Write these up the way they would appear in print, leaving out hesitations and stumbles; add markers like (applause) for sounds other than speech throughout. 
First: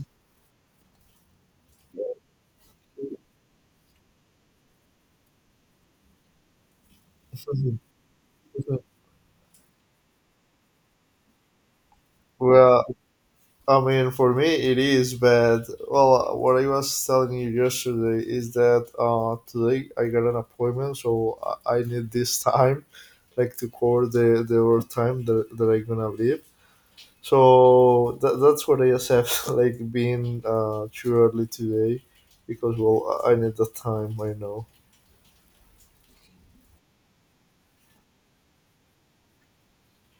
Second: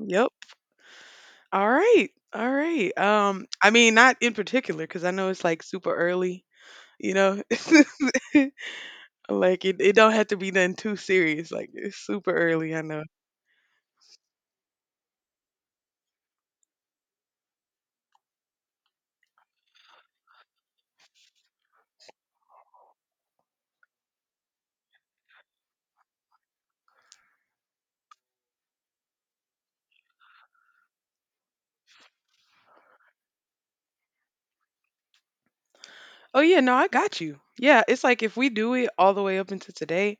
Yep. All right. All right. I mean, not in particular, because I know it's like super early. You know, (laughs) like it don't have to be nothing too serious. Like it's super early. I Well, know. I mean, for me it is, but well, what I was telling you yesterday is that today I got an appointment, so I need this (laughs) time, like to cover the overtime that I'm gonna leave. So that's what I accept, (laughs) like being too early today, because well, I need the time. I know. Oh yeah, no, I got you. Yeah, it's like if we do it all the way up until today,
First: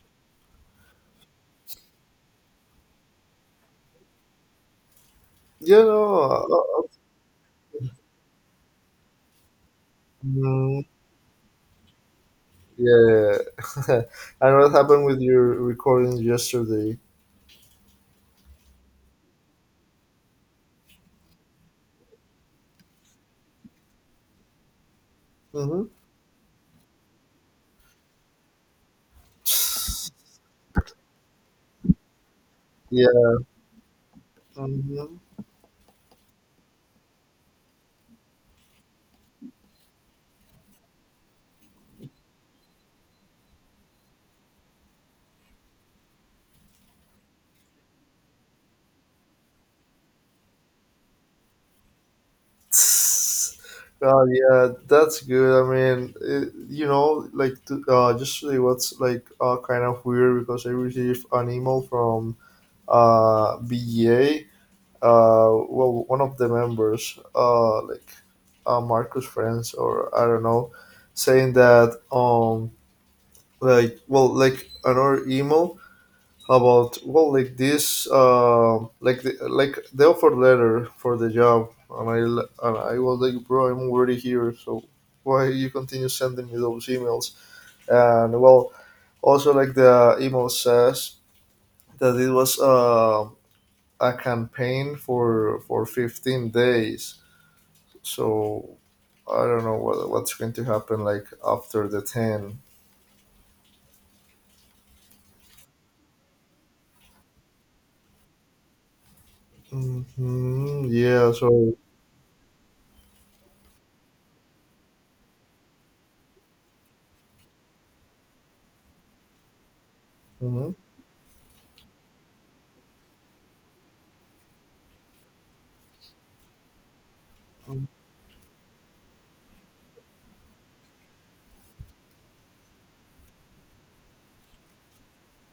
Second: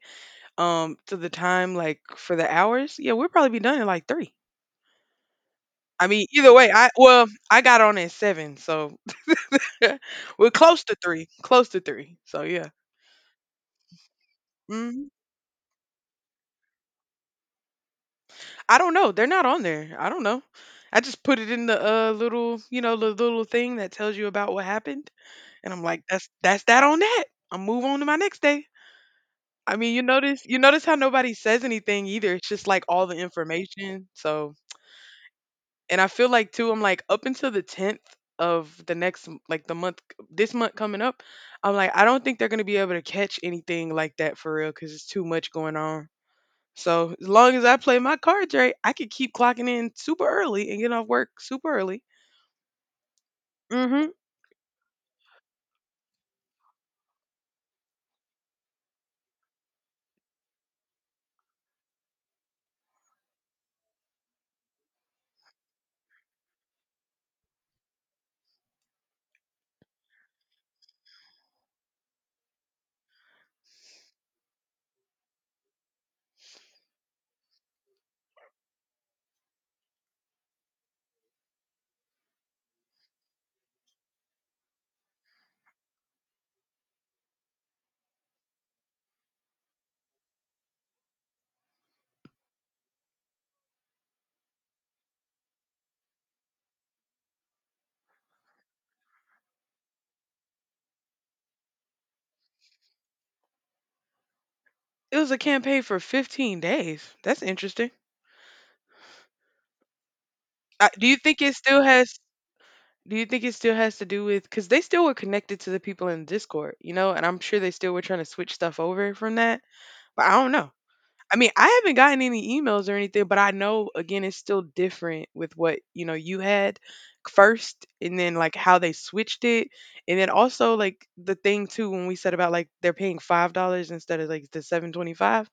to the time like for the hours, yeah, we'll probably be done in like three. Yeah, I no, mean, either way, I got on at seven, so (laughs) we're mm, close to three. Close to three. So yeah. yeah. (laughs) I know what happened Mm-hmm. with your recording yesterday. I don't know. They're not on there. I don't know. I just put it in the little, the little thing that tells you about what happened, and I'm Mm-hmm. like, that's that on that. I'll move on to my next day. I mean, you notice how nobody says anything either. It's just like all the information. So, Mhm. and I feel like too, I'm like up until the tenth of the next m- like the month, this month coming up, I'm like I don't think they're gonna be able to catch anything like that for real because it's too much going on. So as long as I play my cards right, I could keep clocking in super early and get off work super early. Hmm. God, yeah, that's good. I mean, it, like to, just really, what's like kind of weird because I received an email from B A, well, one of the members, like Marcus friends, or I don't know, saying that like well, like another email about well like this, like like the offer letter for the job. And and I was like, bro, I'm already here, so why you continue sending me those emails. And well, also like the email says that it was a campaign for 15 days, so I don't know what's going to happen like after the 10. It was a campaign for 15 days. That's interesting. Hmm. Uh, do you Yeah. think it So. still has? Do you think it still has to do with? Because they still were connected to the people in Discord, you know, and I'm sure they still were trying to switch stuff over from that. But I don't know. Hmm. I mean, I haven't gotten any emails or anything, but I know again it's still different with what, you know, you had first and then like how they switched it. And then also like the thing too when we said about like they're paying $5 instead of like the 7.25.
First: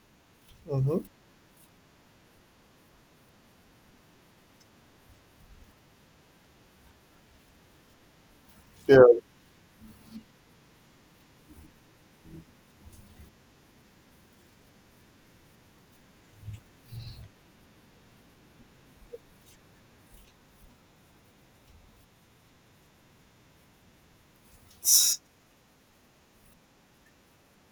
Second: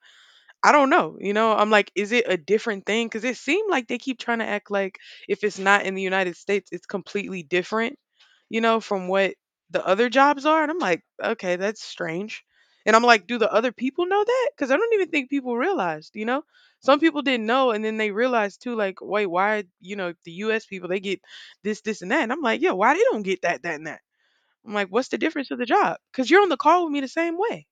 I don't Hmm. know. You know, I'm like, is it a different thing? Because it seemed like they keep trying to act like if it's not in the United States, it's completely different, you know, Yeah. from what the other jobs are. And I'm like, okay, that's strange. And I'm like, do the other people know that? Because I don't even think people realized, you know? Some people didn't know. And then they realized too, like, wait, why, you know, the US people, they get this, this, and that. And I'm like, yeah, why they don't get that, that, and that? I'm like, what's the difference of the job? Because you're on the call with me the same way.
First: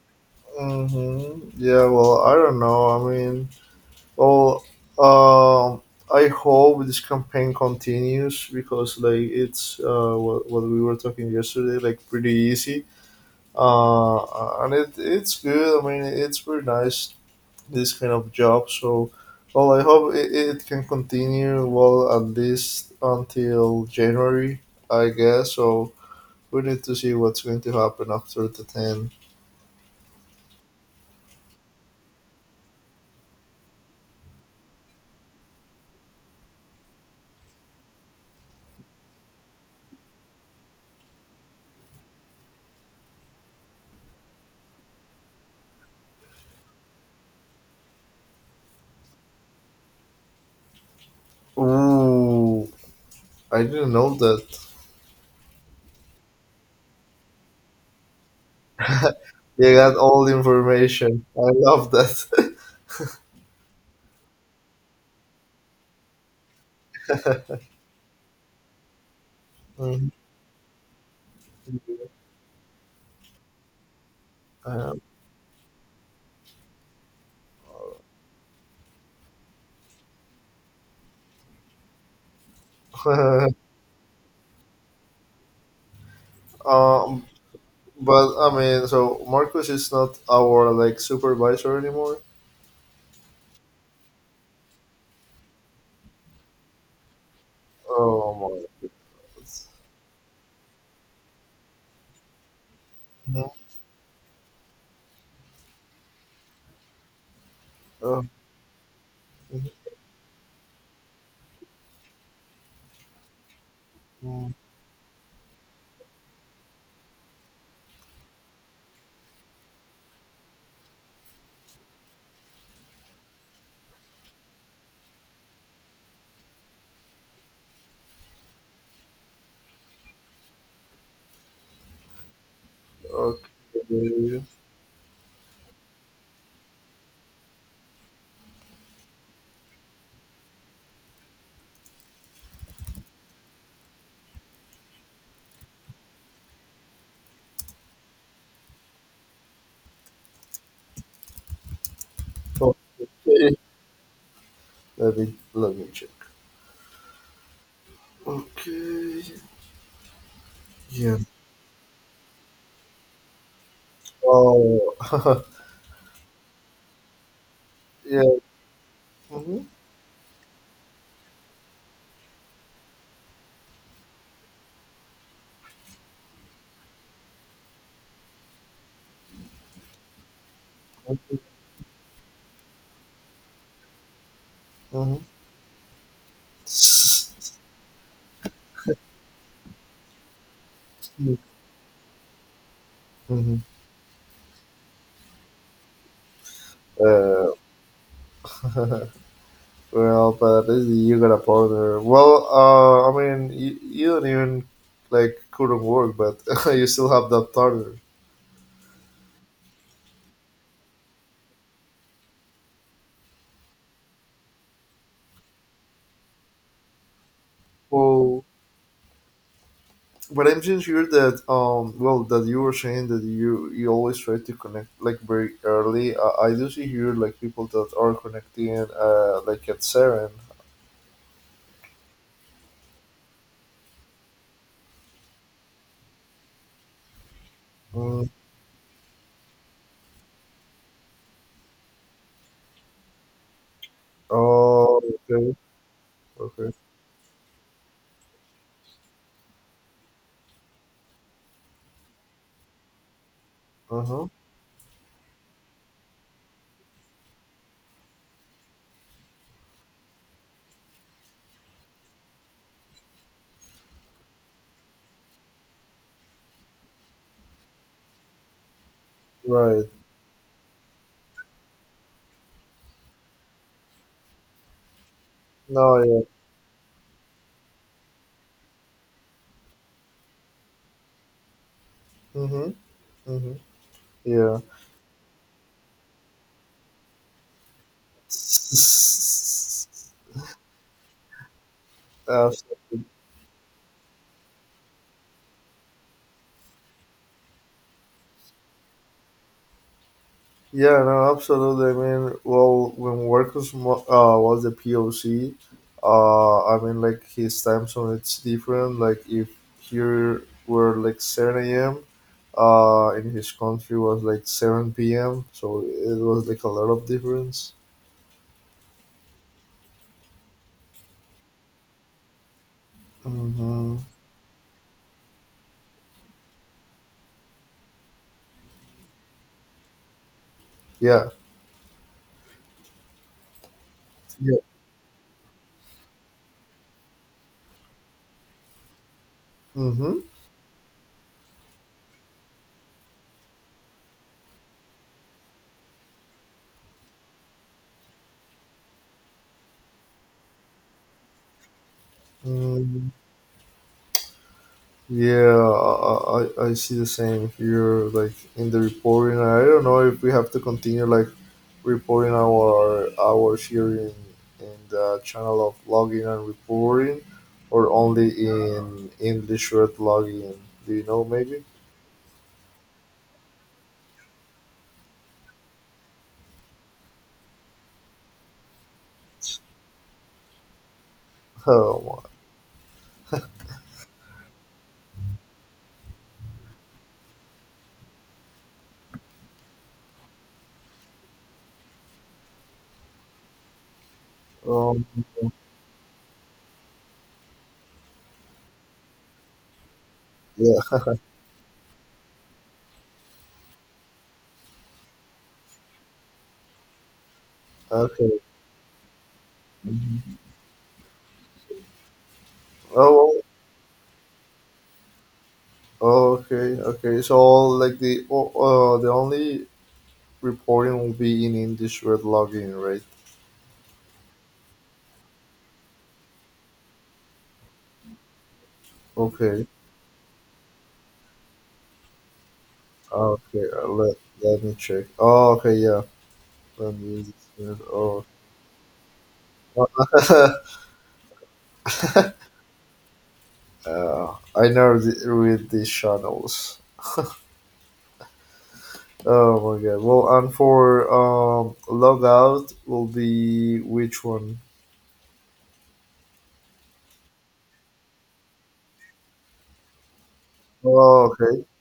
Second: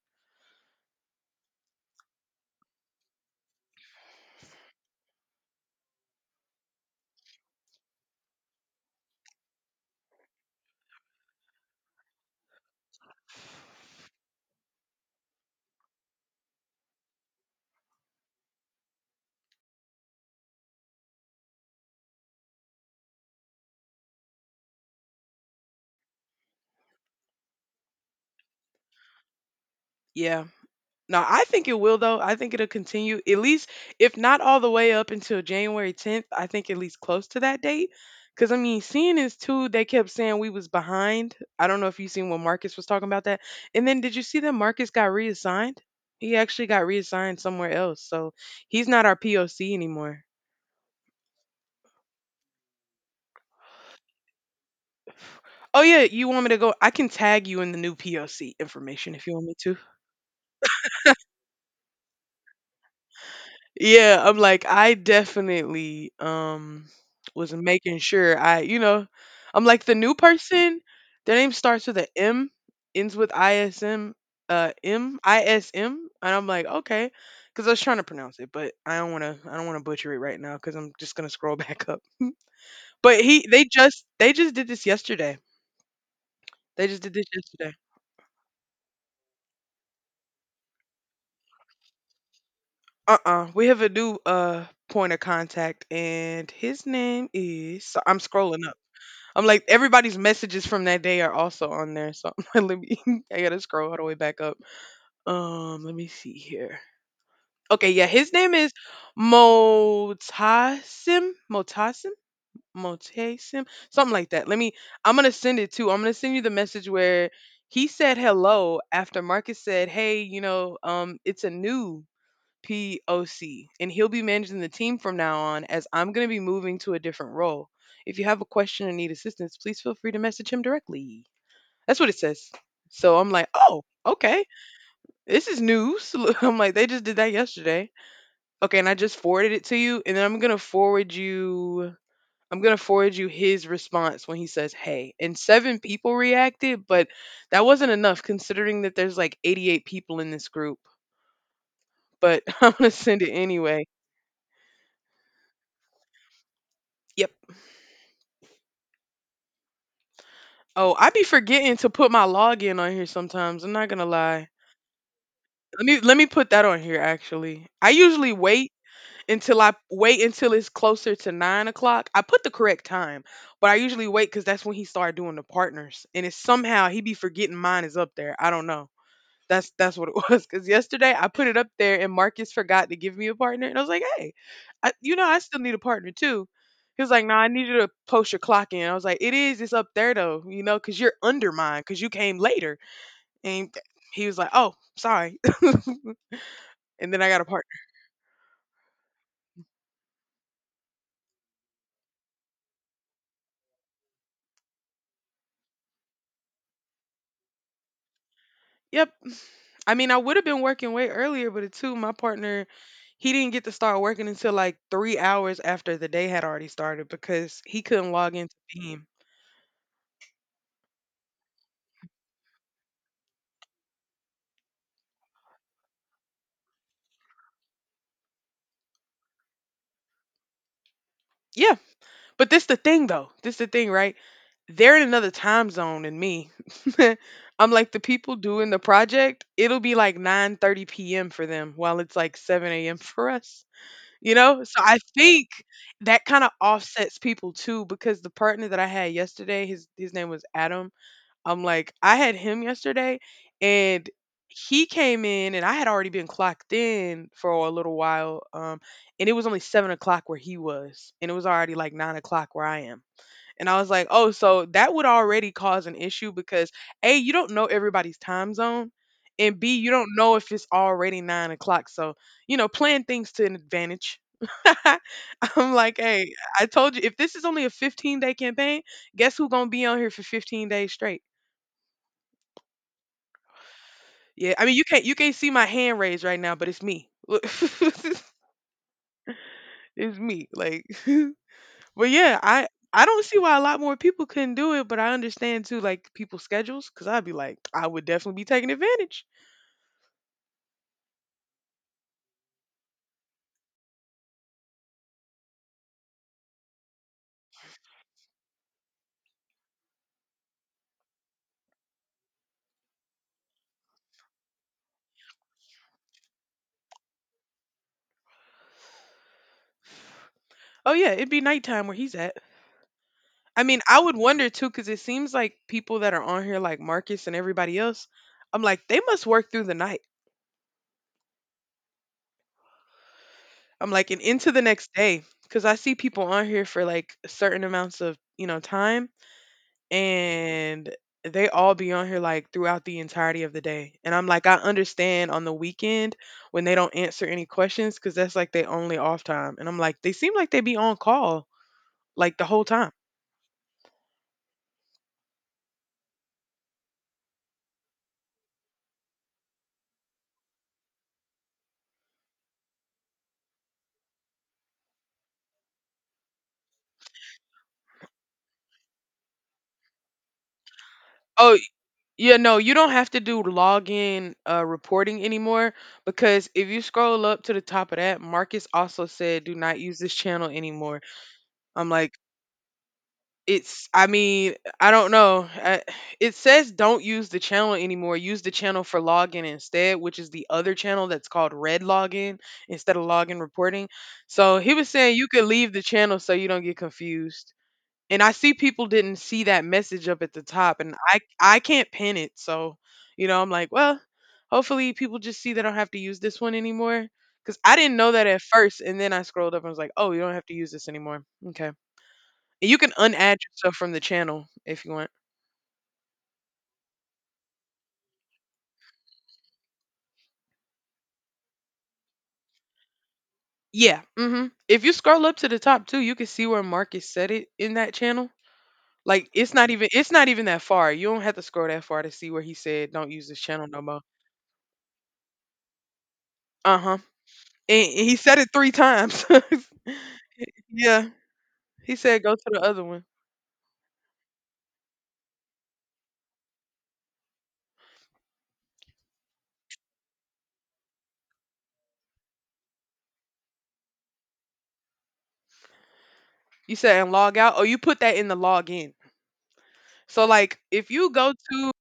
Mm-hmm. Yeah, well, I don't know. I mean, well, um, I hope this campaign continues because, like, it's what we were talking yesterday, like, pretty easy. And it's good. I mean, it's very nice, this kind of job. So, well, I hope it can continue, well, at least until January, I guess. So, we need to see what's going to happen after the 10. Yeah. No, I think it will though. I think it'll continue at least, if not all the way up until January 10th. I think at least close to that date. Cause I mean, seeing is too. They kept saying we was behind. I don't know if you seen when Marcus was talking about that. And then did you see that Marcus got reassigned? He actually got reassigned somewhere else, so he's not our POC anymore. Ooh, I didn't know that. (sighs) Oh yeah, you want me to go? I can tag you in the new POC information if you want me You to. got all the information. I love that. (laughs) Yeah, I'm like, I definitely was making sure I'm like the Mhm. new person, their name starts with a M, ends with ISM, Um, MISM, and I'm like, okay, because I was trying to pronounce it, but I don't want to butcher it right now because I'm just gonna scroll (laughs) back up. But (laughs) they just did this yesterday. They just did this um, yesterday. but I mean, so Marcus is not our like supervisor anymore. Uh-uh. We have a new point of contact, and his name is. So I'm Oh scrolling my up. I'm like goodness. everybody's messages from that day are also on there. So (laughs) let me, I Mhm. gotta scroll all the way back up. Let me see here. Okay, yeah, Oh, his name is mhm, Motasim. Motasim? Motasim? Something like that. mhm. Let me, I'm gonna send it too. I'm gonna send you the message where he said hello after Marcus said, hey, you know, it's a new POC, and he'll be managing the team from now on as I'm going to be moving to a different role. If you have a question or need assistance, please feel free to message him directly. That's what it says. So I'm like, oh, Okay. okay. This is news. (laughs) I'm like, they just did that yesterday. Okay, and I just forwarded it to you, and then I'm going to forward you. I'm going to forward you his response when he says, hey. And seven people reacted, but that wasn't enough considering that there's like 88 people in this group. But (laughs) I'm going to send it Okay. anyway. Let me check. Yep. Okay. Oh, I Yeah. be forgetting to put my login on here sometimes. I'm not gonna lie. Oh. (laughs) Let me put that on here actually. I usually Yeah. wait until Mm-hmm. I wait until it's closer to 9 o'clock. I put the correct time, but I usually wait because that's when he started doing the partners, and it's somehow he be forgetting mine is up there. I don't know. That's what it (laughs) was. Cause yesterday I put it up there and Marcus forgot to give me a partner. And I was like, hey, you Mm-hmm. know, I still need a partner too. He was like, no, I Mm-hmm. need you to post your clock in. I was like, it's up there though, you know, cause you're under mine, cause you came later. And he was like, oh, sorry. (laughs) And then I got a Mm-hmm. Partner. (laughs) Well, but this is you got a partner. Well, I mean, you don't even like couldn't work, but (laughs) you still have that partner. Yep. I mean, I would have been working way earlier, but it too, my partner, he didn't get to start working until like 3 hours after the day had already started because he couldn't log Well, into Beam. but I'm just sure that well, that you were saying that you always try to connect like very early. I do see here like people that are connecting like at seven. Yeah. But this the thing though. This the thing, right? They're in another time zone than me. (laughs) I'm like the Mm. people doing the project, it'll be like 9:30 p.m. for them while it's like 7 a.m. for us. You know? So I Oh, think okay, that kind of okay, offsets people too because the partner that I had yesterday, his name was Adam. I'm like, I had him yesterday uh and huh, he came in and I had already been clocked in for a little while. And it was only 7 o'clock where he was, and it was already like 9 o'clock where I am. And I was like, oh, so that would already cause an issue because A, you don't know everybody's time zone, and B, right. you don't know if it's already 9 o'clock. So, you know, plan things to an advantage. (laughs) I'm No, like, yeah. hey, I told you if this is only a 15-day campaign, guess who gonna be on here for 15 days straight? Mm-hmm. Mm-hmm. Yeah, Yeah. I mean, you can't see my hand raised right now, but it's me. (laughs) It's me. Like, but (laughs) yeah, Absolutely. I don't see why a lot more people couldn't do it, but I understand too, like people's schedules, because I'd be like, I would definitely be taking advantage. Yeah, no, absolutely. I mean, well, when Marcus was the POC, I mean, like his time zone, it's different. Like if here were like seven a.m., in his country was like seven p.m. So it was like a lot of difference. Oh yeah, it'd be nighttime where he's at. I mean, I Mm-hmm. would wonder too, because it seems like people that are on here, like Marcus and everybody else, I'm like, they must work through the night. Yeah. I'm like, and into Yeah. the next day, because I see people on here for like certain amounts of you know time, Mm-hmm. and they all be on here like throughout the entirety of the day. And I'm like, I understand on the weekend when they don't answer any questions because that's like they only off time. And I'm like, they seem like they be on call like the whole time. mm Yeah, I see the same here. Like in the reporting, I don't know if we have to continue like reporting our here in the channel of logging and reporting, or only in English word logging? Do you know Oh, maybe? yeah, no, you don't have to do login reporting anymore because if you scroll up to the top of that, Marcus also said, do (laughs) not use this channel anymore. I'm like, Oh, It's I mean, I don't know. It says don't use the channel anymore. Use the channel for login instead, which is the other channel that's called Red Login instead of login reporting. So he was um, saying you could leave the channel so you don't get confused. And I see people didn't see that message up at the top yeah, and I can't pin it. So, you know, I'm like, well, hopefully people just see they don't have to use this one anymore. Cause I didn't know that okay. at first, and then I scrolled up and was like, "Oh, you don't have to use this anymore." Okay. You can Oh, unadd yourself from the channel if you want. okay, okay. So like the only reporting will be in English word logging, right? Yeah, mhm. If you scroll up to the top too, you can see where Marcus said it in that channel. Like Okay, it's not even that far. You don't have to scroll that far to see where he said don't use this okay. channel no uh, more. Let, let me check. Oh, okay, yeah. Let Uh-huh. me use this. And he Oh. said it 3 times. (laughs) (laughs) Yeah. He said go to the other one. I never did read these channels. Oh my god. Well, and for logout will be which one? You said and log out. Oh, you put that in the log in. So like if you Oh, go okay, to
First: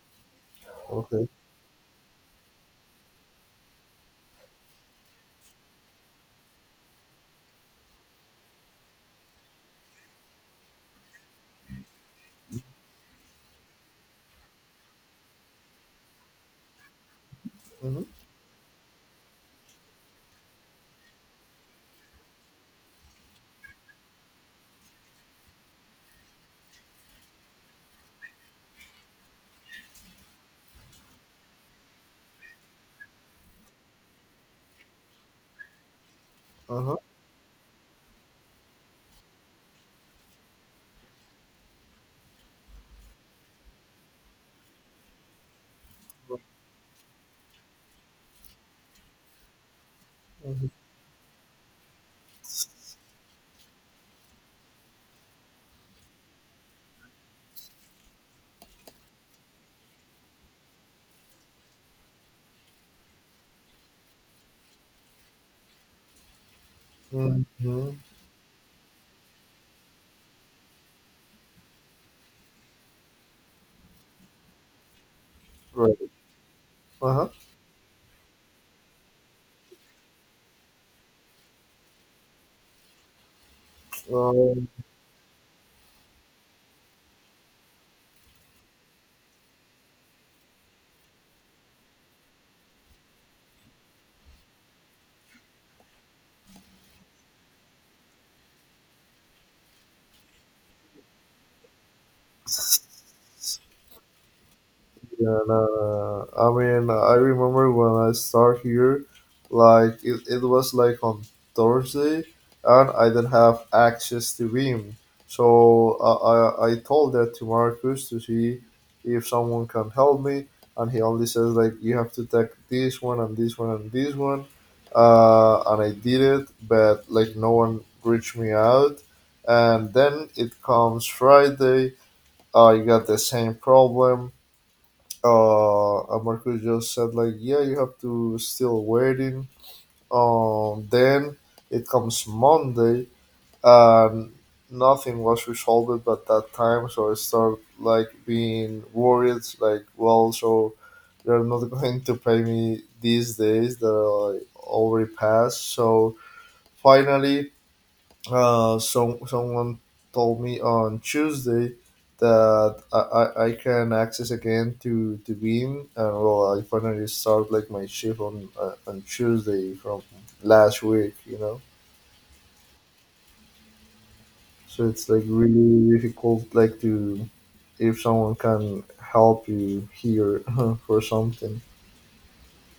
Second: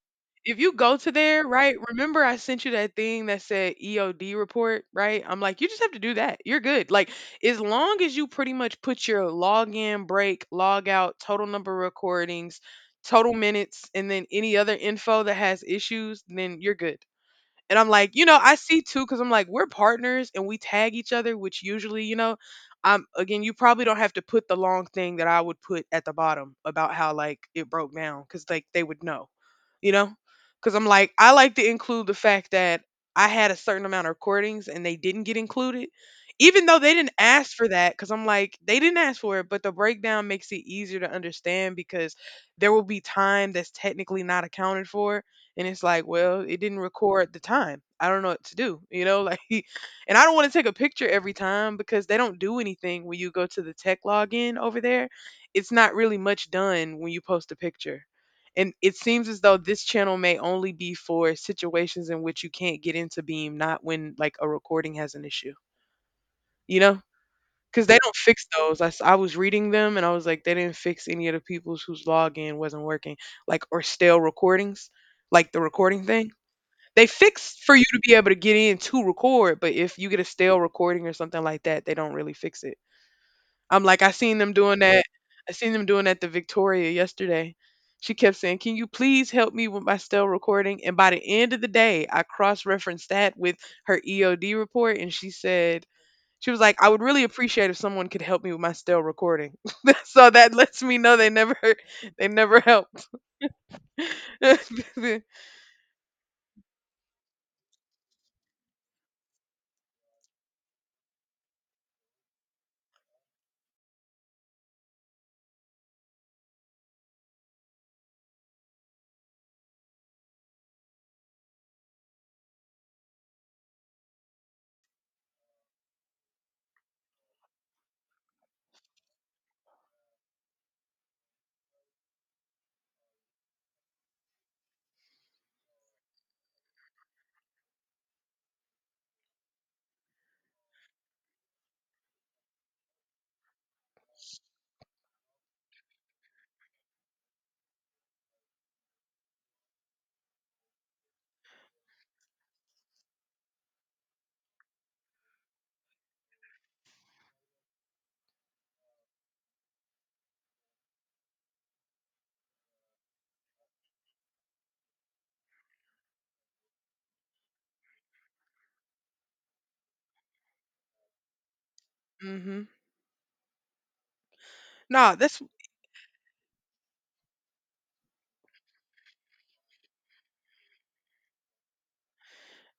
if you go to okay. there, right? Remember I sent you that thing that said EOD report, right? I'm like, you just have to do that. You're good. Like as long as you pretty much put your login, break, log out, total number of recordings, total minutes, and then any other info that has issues, then you're good. And I'm Mm-hmm. like, you know, I see too, because I'm like, we're partners and we tag each other, which usually, again, you probably don't have to put the long thing that I would put at the bottom about how like it broke down, because like they would know, you know, because I'm like, I like to include the fact that I had a certain amount of recordings and they didn't get included, even though Uh they huh. didn't ask for that, because I'm like, they didn't ask for it, but the breakdown makes it easier to understand because there will be time that's technically not accounted for and it's like, well, it didn't record the time. I don't know what to do, you know, like. (laughs) And I don't want to take a picture every time because they don't do anything when you go to the tech login over there. It's not really much done when you post a picture. And it seems as though this channel may only be for situations in which you can't get into Beam, not when like a recording has an issue, you know? Because Mm-hmm. they don't fix those. I was reading them and I was like, they didn't fix any of the people's whose login wasn't working, like, or stale recordings, like the recording Right. thing. They Uh fix for you to be able to get in to record, but if you get a stale recording or something like that, they don't really fix it. I'm like, I seen them huh. doing that. I seen them doing that to Victoria yesterday. She kept saying, "Can you please help me with my stale recording?" And by the end of the day, I cross-referenced that with her EOD report, and she said. She was like, I would really appreciate if someone could help me with my stale recording. (laughs) So that lets me know they never helped. (laughs) Yeah, no, no. No. I mean, I remember when I start here, like it was like on Thursday, and I didn't have access to Veeam, so I told that to Marcus to see if someone can help me, and he only says like you have to take this one, and this one, and this one, and I did it, but like no one reached me out, and then it comes Friday, I got the same problem. Marcus just said like yeah, you have to still waiting. Then it comes Monday and nothing was resolved at that time, so I start like being worried like well, so they're not (laughs) going to pay me these days that I already passed. So finally, so someone told me on Tuesday that I can access again to Beam, and well, I finally start like my shift on Tuesday from last week. You know, Hmm. so it's Nah, like that's really difficult, like to if someone can help you here (laughs) for something.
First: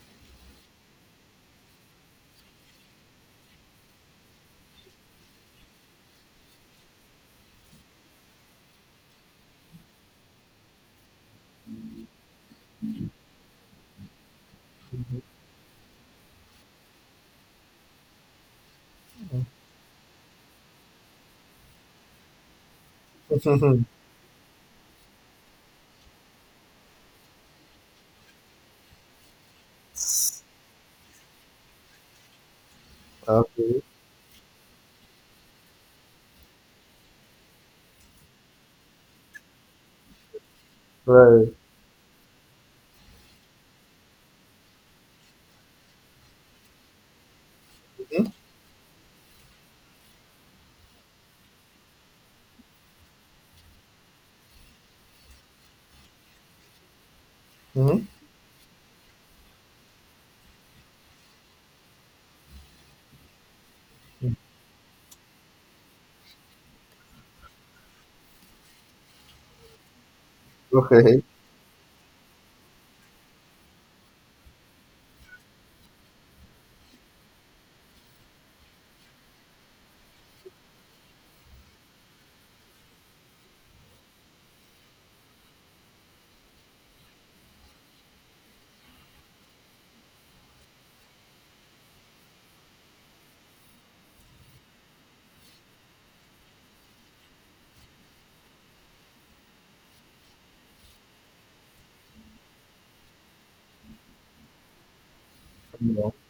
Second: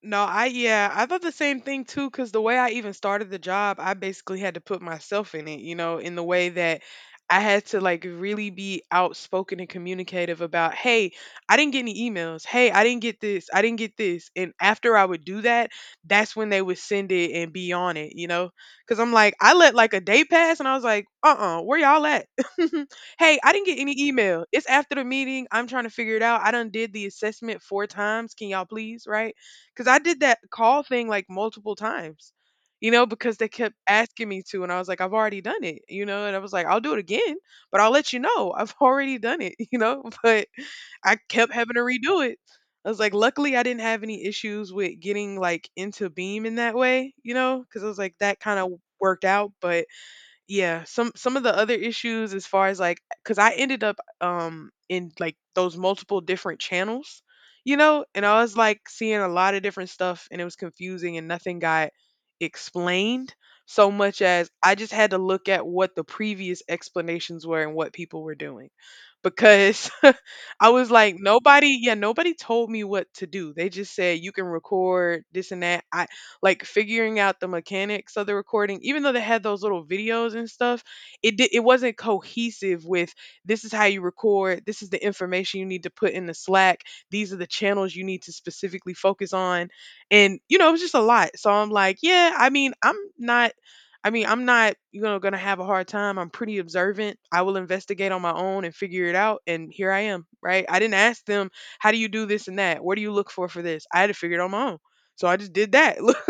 No, I yeah, I thought the same thing too cuz the way I even started the job, I basically had to put myself in it, you know, in the way that I had to like really be outspoken and communicative about, "Hey, I didn't get any emails. Hey, I didn't get this. I didn't get this." And after I Mhm. would do that, that's when they would send it and be on it, you know? Cuz I'm like, I let like a day pass and I was like, "Uh-uh, where y'all at?" (laughs) "Hey, I didn't get any (laughs) email. It's after the meeting. I'm trying to figure it out. I done did the assessment 4 times. Can y'all please, right?" Because I did that call thing like multiple times, you know, because they kept Okay, asking me to. And I was like, I've already done it, you know, and I was like, I'll do it again, but I'll let you know I've (laughs) already done it, (laughs) you know, but I kept right. having to redo it. I was like, luckily, I didn't have any issues with getting like into Beam in that way, you know, because I was like, that kind of worked out. But yeah, some of the other issues as far as like cuz I ended up in like those multiple different channels, you know, Hmm. and I was like seeing a lot of different stuff and it was confusing and nothing got explained so much as I just had to look at what the previous explanations were and what people were doing because (laughs) I was like Okay. nobody yeah, nobody told me what to do. They just said you can record this and that, like figuring out the mechanics of the recording even though they had those little videos and stuff. It wasn't cohesive with this is how you record, this is the information you need to put in the Slack, these are the channels you need to specifically focus on. And you know it was just a lot. So I'm like, yeah. I mean, I'm not, you know, gonna have a hard time. I'm pretty observant. I will investigate on my own and figure it out. And here I am, right? I didn't ask them, how do you do this and that? What do you look for this? I had to figure it on my own. So I just did that. Mm-hmm. (laughs)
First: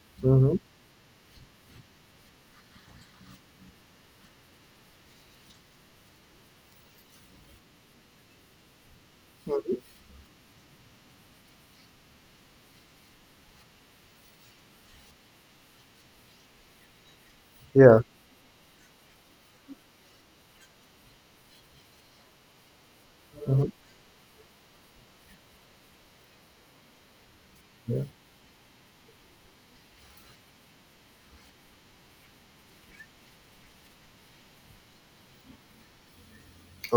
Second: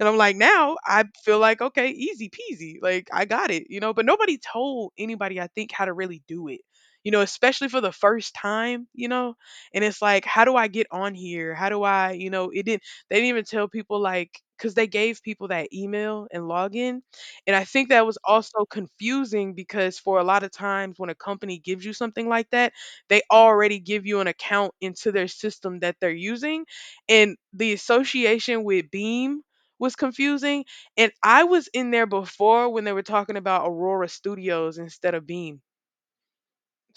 And I'm like, Mm-hmm. now I feel like, okay, easy peasy. Like I got it, you know, but nobody told anybody, I think, how to really do it, you know, especially for the first time, you know, and it's like, how do I get on here? How do I, you know, it didn't, they didn't even tell people like, cause they gave people that email and login. And I think Yeah. that was also confusing because for a lot of times when a company gives you something like that, they Mhm. already give you an account into their system that they're using, and the association with Beam was confusing. And I was in there before when they were talking about Aurora Studios instead of Beam.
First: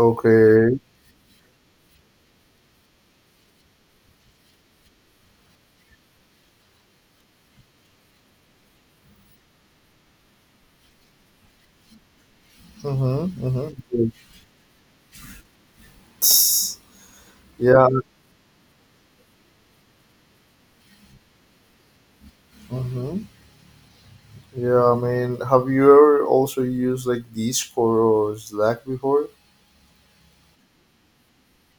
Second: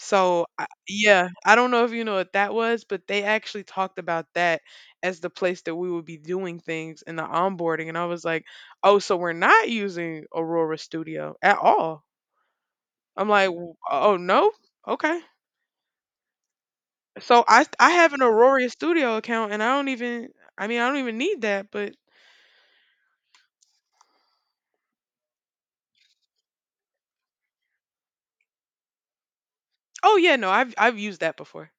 So I, yeah, I don't know if you know what that was, but they actually talked about that as the place that we would be doing things in the onboarding, and I was like, oh, so we're not using Aurora Studio at all. I'm Mm-hmm. like, "W- Mm-hmm. oh no, okay. It's- So I yeah. I have an Aurora Studio account, and I don't even. I mean, I don't even need that, but Mm-hmm. Yeah. I mean, have you ever also used like Discord or Slack before? Oh yeah, no, I've used that before.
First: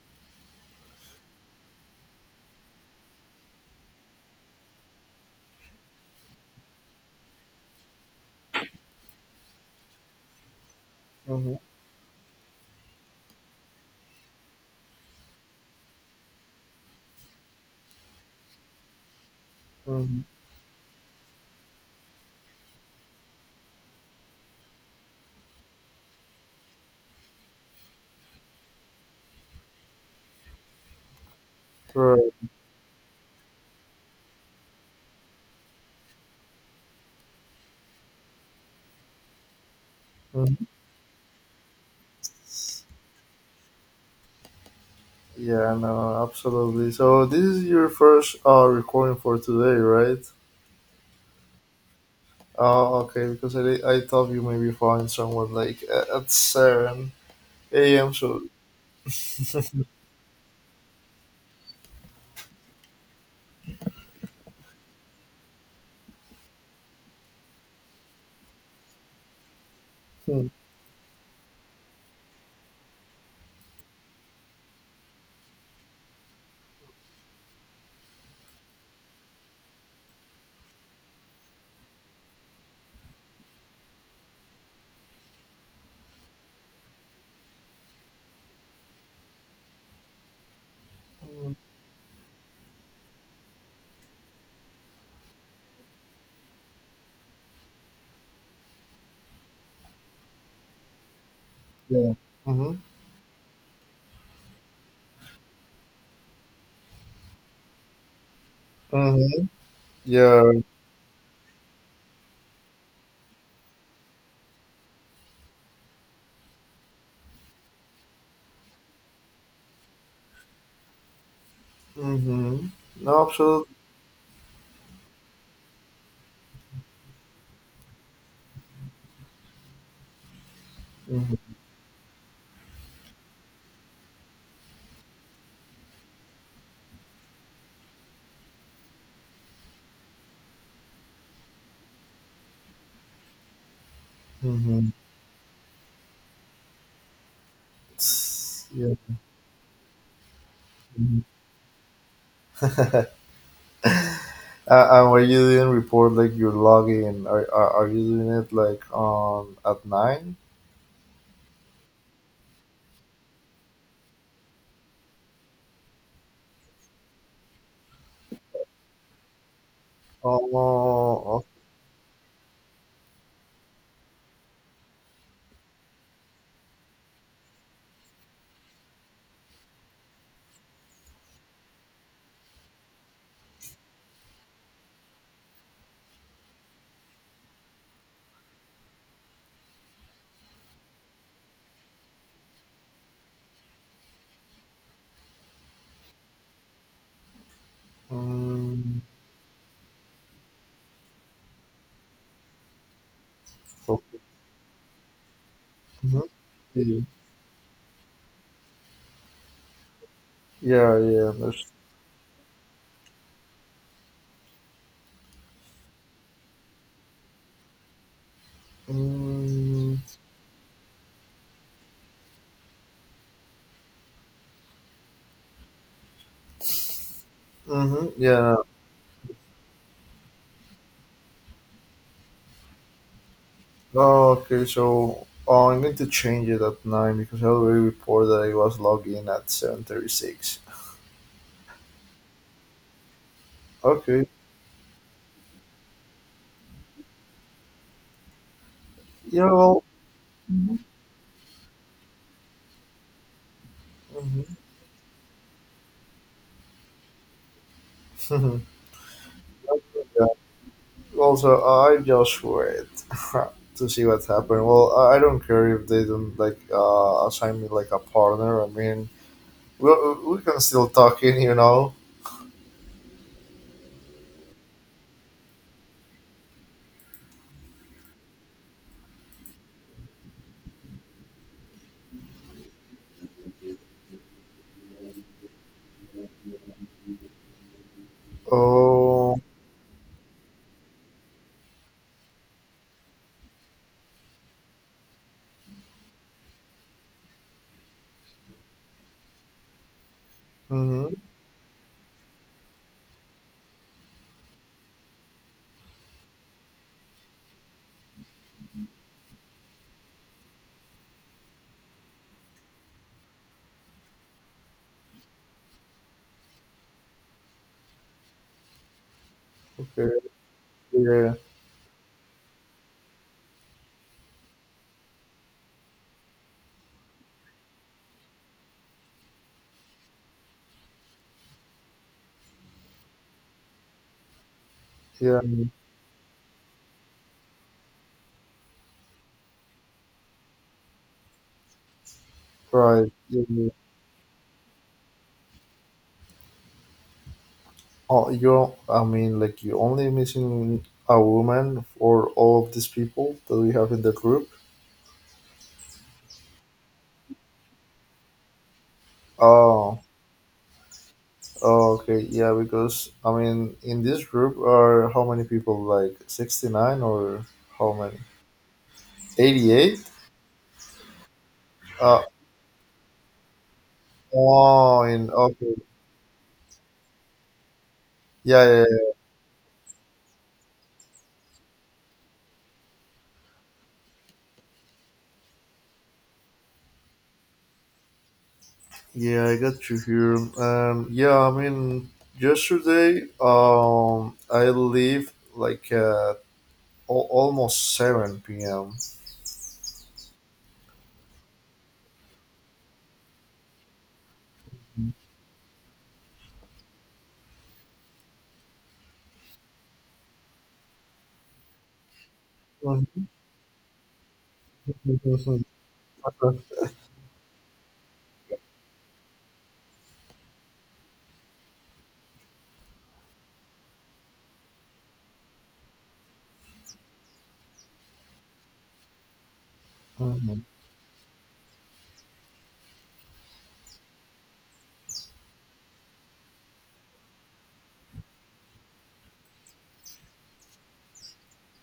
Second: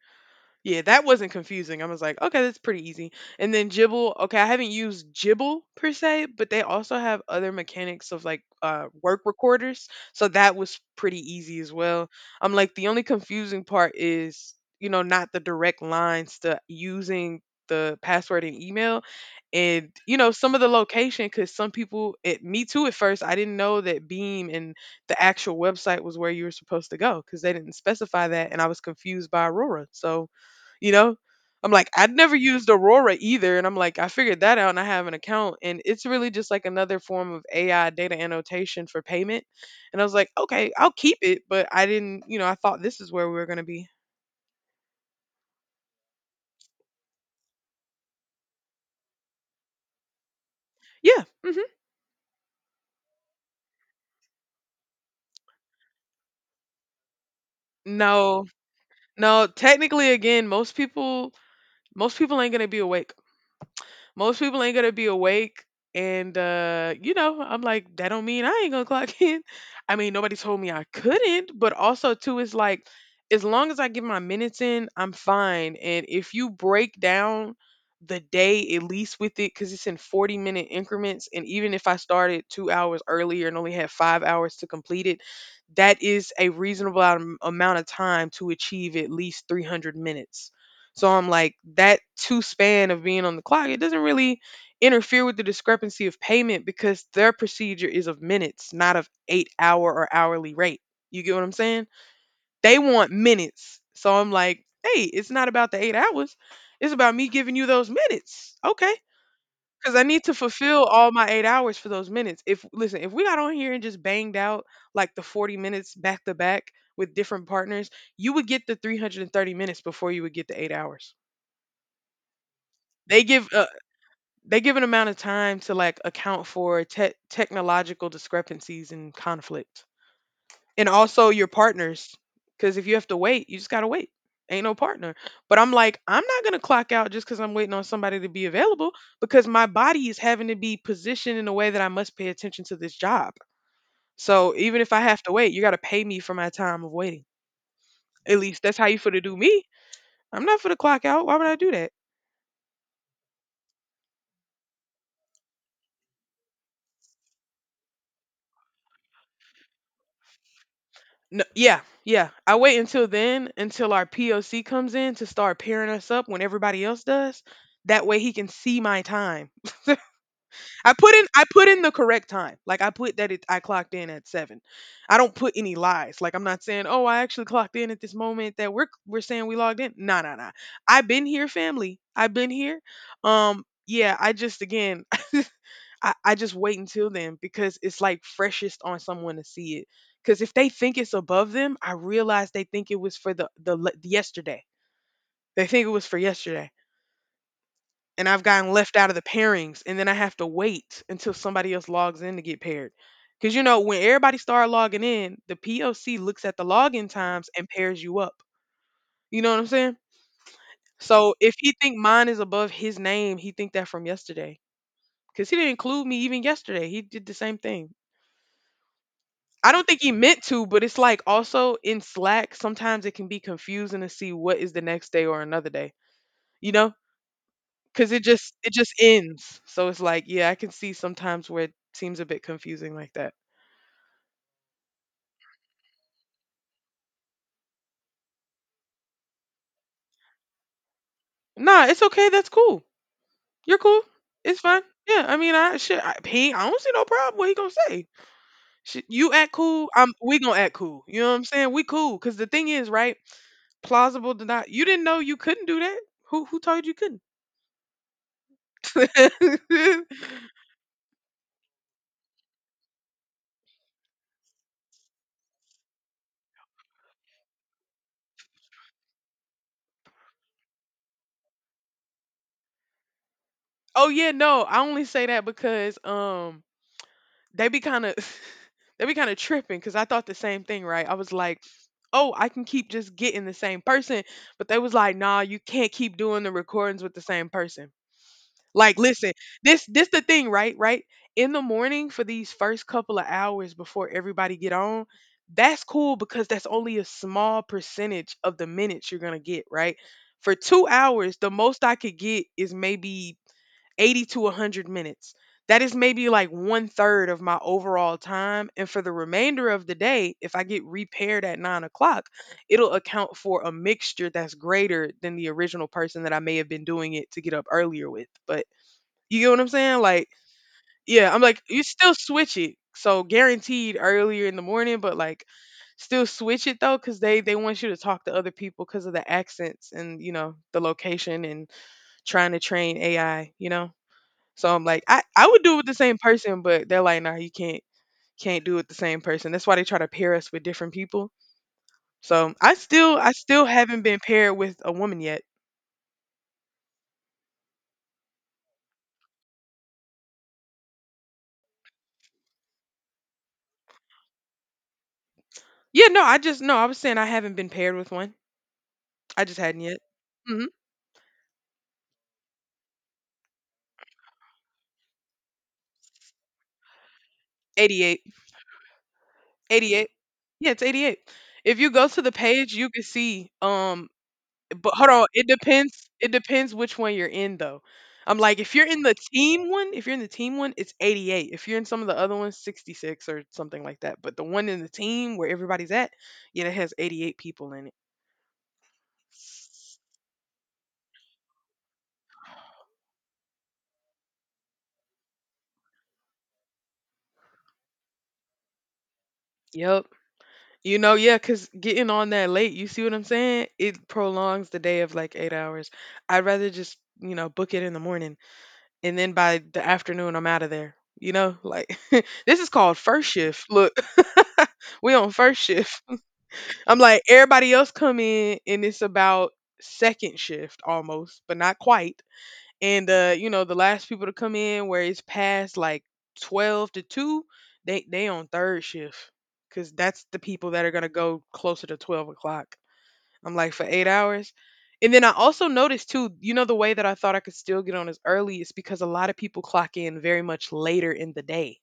Yeah, that wasn't confusing. I was like, okay, that's pretty easy. And then Jibble, okay, I haven't used Jibble per se, but they also have other mechanics of like work recorders. So that was pretty Mm-hmm. easy as well. I'm like, the only confusing part is, you know, not the direct lines to using the password and email. And, you Mm-hmm. know, some of the location, because some people, it, me too, at first, I didn't know that Beam and the actual website was where you were supposed to go because they didn't specify that. And I was confused by Aurora. So, you know, I'm like, I'd Right. never used Aurora either, and I'm like I figured that out and I have an account and it's really just like another form of AI data annotation for payment. And I was like, Mm-hmm. okay, I'll keep it, but I didn't, you know, I thought this is where we were going to be. Yeah, no, absolutely. So this is your first recording for today, right? Yeah. Hmm. Oh, okay. Because I thought you maybe find someone like at seven a.m. So. No, no, technically again, most people ain't going to be awake. Most people ain't gonna be awake. And you know, I'm like, that don't mean I ain't gonna clock (laughs) in. I mean, nobody Mm, told me I couldn't, but also too it's like as long as I get my minutes in, I'm fine. And if you break down the day at least with it, because it's in 40-minute increments, and even if I started 2 hours earlier and only had 5 hours to complete it, that is a reasonable amount of time to achieve at least 300 minutes. So I'm like, that two span of being on the clock, it doesn't really interfere with the discrepancy of payment because their procedure is of minutes, not of 8 hour or hourly rate. You get what I'm saying? yeah. Mm-hmm. They want minutes. So I'm like, hey, it's not about the 8 hours. It's about me giving you those minutes. Okay. Mm-hmm. Because I need to Yeah. fulfill all my 8 hours for those minutes. If, listen, if we got on here and just banged out like the 40 minutes back to back with different partners, you would get the 330 minutes before you would get the 8 hours. Mm-hmm. No, They give a absolutely. they give an amount of time to like account for technological discrepancies and conflict, and also your Mm-hmm. partners. Because if you have to wait, you just gotta wait. Ain't no partner. But I'm like, I'm not gonna clock out just because I'm waiting on somebody to be available because my body is having to be positioned in a way that I must pay attention to this job. So even Mm-hmm. if I have to wait, you gotta pay me for my time of waiting. At least that's how Yeah. you for to do me. I'm not for the clock out. Why would (laughs) I do that? uh, and why you didn't report like your login? Are you doing it like on at nine? No, yeah, yeah. I wait until then, until our POC comes in to start pairing us up when everybody else does. That way he can see my time. I put in I Oh. put in the correct time. Like I put that it I clocked in at 7. I don't put any lies. Like I'm not saying, "Oh, I actually clocked in at this moment that we're saying we logged in." Nah, nah, nah. I've been here, family. I've been here. Yeah, I just again, I just wait until then because it's like freshest on someone to see it. Because if they think it's above them, I realize they think it was for yesterday. They think it was for yesterday. And I've gotten left Mm. out of the pairings. And then I have to wait until somebody else logs in to get paired. Because, you know, So. when everybody start logging in, the POC Mhm. looks at the Yeah, login times and pairs you up. You know what I'm saying? yeah, yeah. So if There's. he think mine is above his name, he think that from yesterday. Because he didn't include me even yesterday. He did the same thing. I don't Mm. think he meant to, but it's like also in Slack, sometimes it can be confusing to see what is the next day or another day, you know? Hmm. Because it just Yeah. it just ends. So it's like, yeah, I can see sometimes where it seems a bit confusing like that. Oh, okay. So, oh, I'm going to change it at nine because I already reported that I was logged in at 7:36. Nah, it's okay. That's cool. You're cool. Okay. It's fine. Yeah, I mean, I shit. I don't see no problem. What he gonna say? Shit, you Yeah. act Well. cool. I'm. We gonna act cool. You know what I'm saying? We cool. Cause the thing is, right? Plausible deny. You didn't know you couldn't do that. Who told you couldn't? Mhm. (laughs) (laughs) Also, I just wait (laughs) to see what happens. Well, I don't care if they don't like assign me like a partner. I mean, we we can still talk in. Oh yeah, no, I only say that because they be kind of (laughs) they be kind of tripping because I thought the same thing, right? I was like, oh, I can keep just getting the same person, but they was like, nah, you can't keep doing the recordings with the same person. Like, listen, Oh, this the thing, right? Right in the morning for these first couple of hours before everybody get on. That's cool because that's only a small percentage of the minutes you're gonna get, right? For two mhm, hours, the most I could get is maybe 80 to 100 minutes. That is maybe like one third of my overall time. And for the remainder of the day, if I get repaired at 9 o'clock, it'll account for a mixture that's greater than the original person that I may have been doing it to get up earlier with. But you get what I'm saying? okay, Like, yeah, yeah, I'm like, you still switch it. So guaranteed earlier in the morning, but like still switch it though, because they want you to talk to other people because of the accents and, you know, the location and trying to train AI, you know? So I'm like, I, yeah, I would do it with the same person, but they're like, nah, you can't do it with the same person. That's why they try to pair us with different people. So I right. still I Yeah, still yeah. haven't been paired with a woman yet. Oh, you're. I mean, like you're only missing a woman for all of these people that we have in the group. Yeah, no, I just no, I was saying I haven't been paired with one. I just hadn't yet. Oh, Mm-hmm. oh, okay, yeah. Because I mean, in this group are how many people? Like 69, or how many? 88. 88? 88. Yeah, it's 88. If you go to Uh, the page, you can see But oh. hold on, In. it Okay. depends. It depends which one you're in though. I'm like, Yeah, if yeah, you're in the yeah. team one, if you're in the team one, it's 88. If you're in some of the other ones, 66 or something like that. But the one in the team where everybody's at, yeah, it has 88 people in it. Yeah, I got you here. Yeah, I mean, yesterday, I leave like at al almost 7 p.m. Yep. You know, yeah, because getting on that late, you see what I'm saying? It prolongs the day of like 8 hours. I'd rather just, you know, book it in the morning and then by the afternoon, I'm out of there. You know, like (laughs) this is called first shift. Look, (laughs) we on first Mhm. shift. I'm like, everybody else come in and it's about second shift almost, but not quite. And you know, the last people to come in where it's past like 12 to two, they on third shift. Cause that's the people that are gonna go closer to 12 o'clock. I'm like for 8 hours. And then I also noticed too, you know, the way that I thought I could still get on as early is because a lot of people clock in very much later in the day.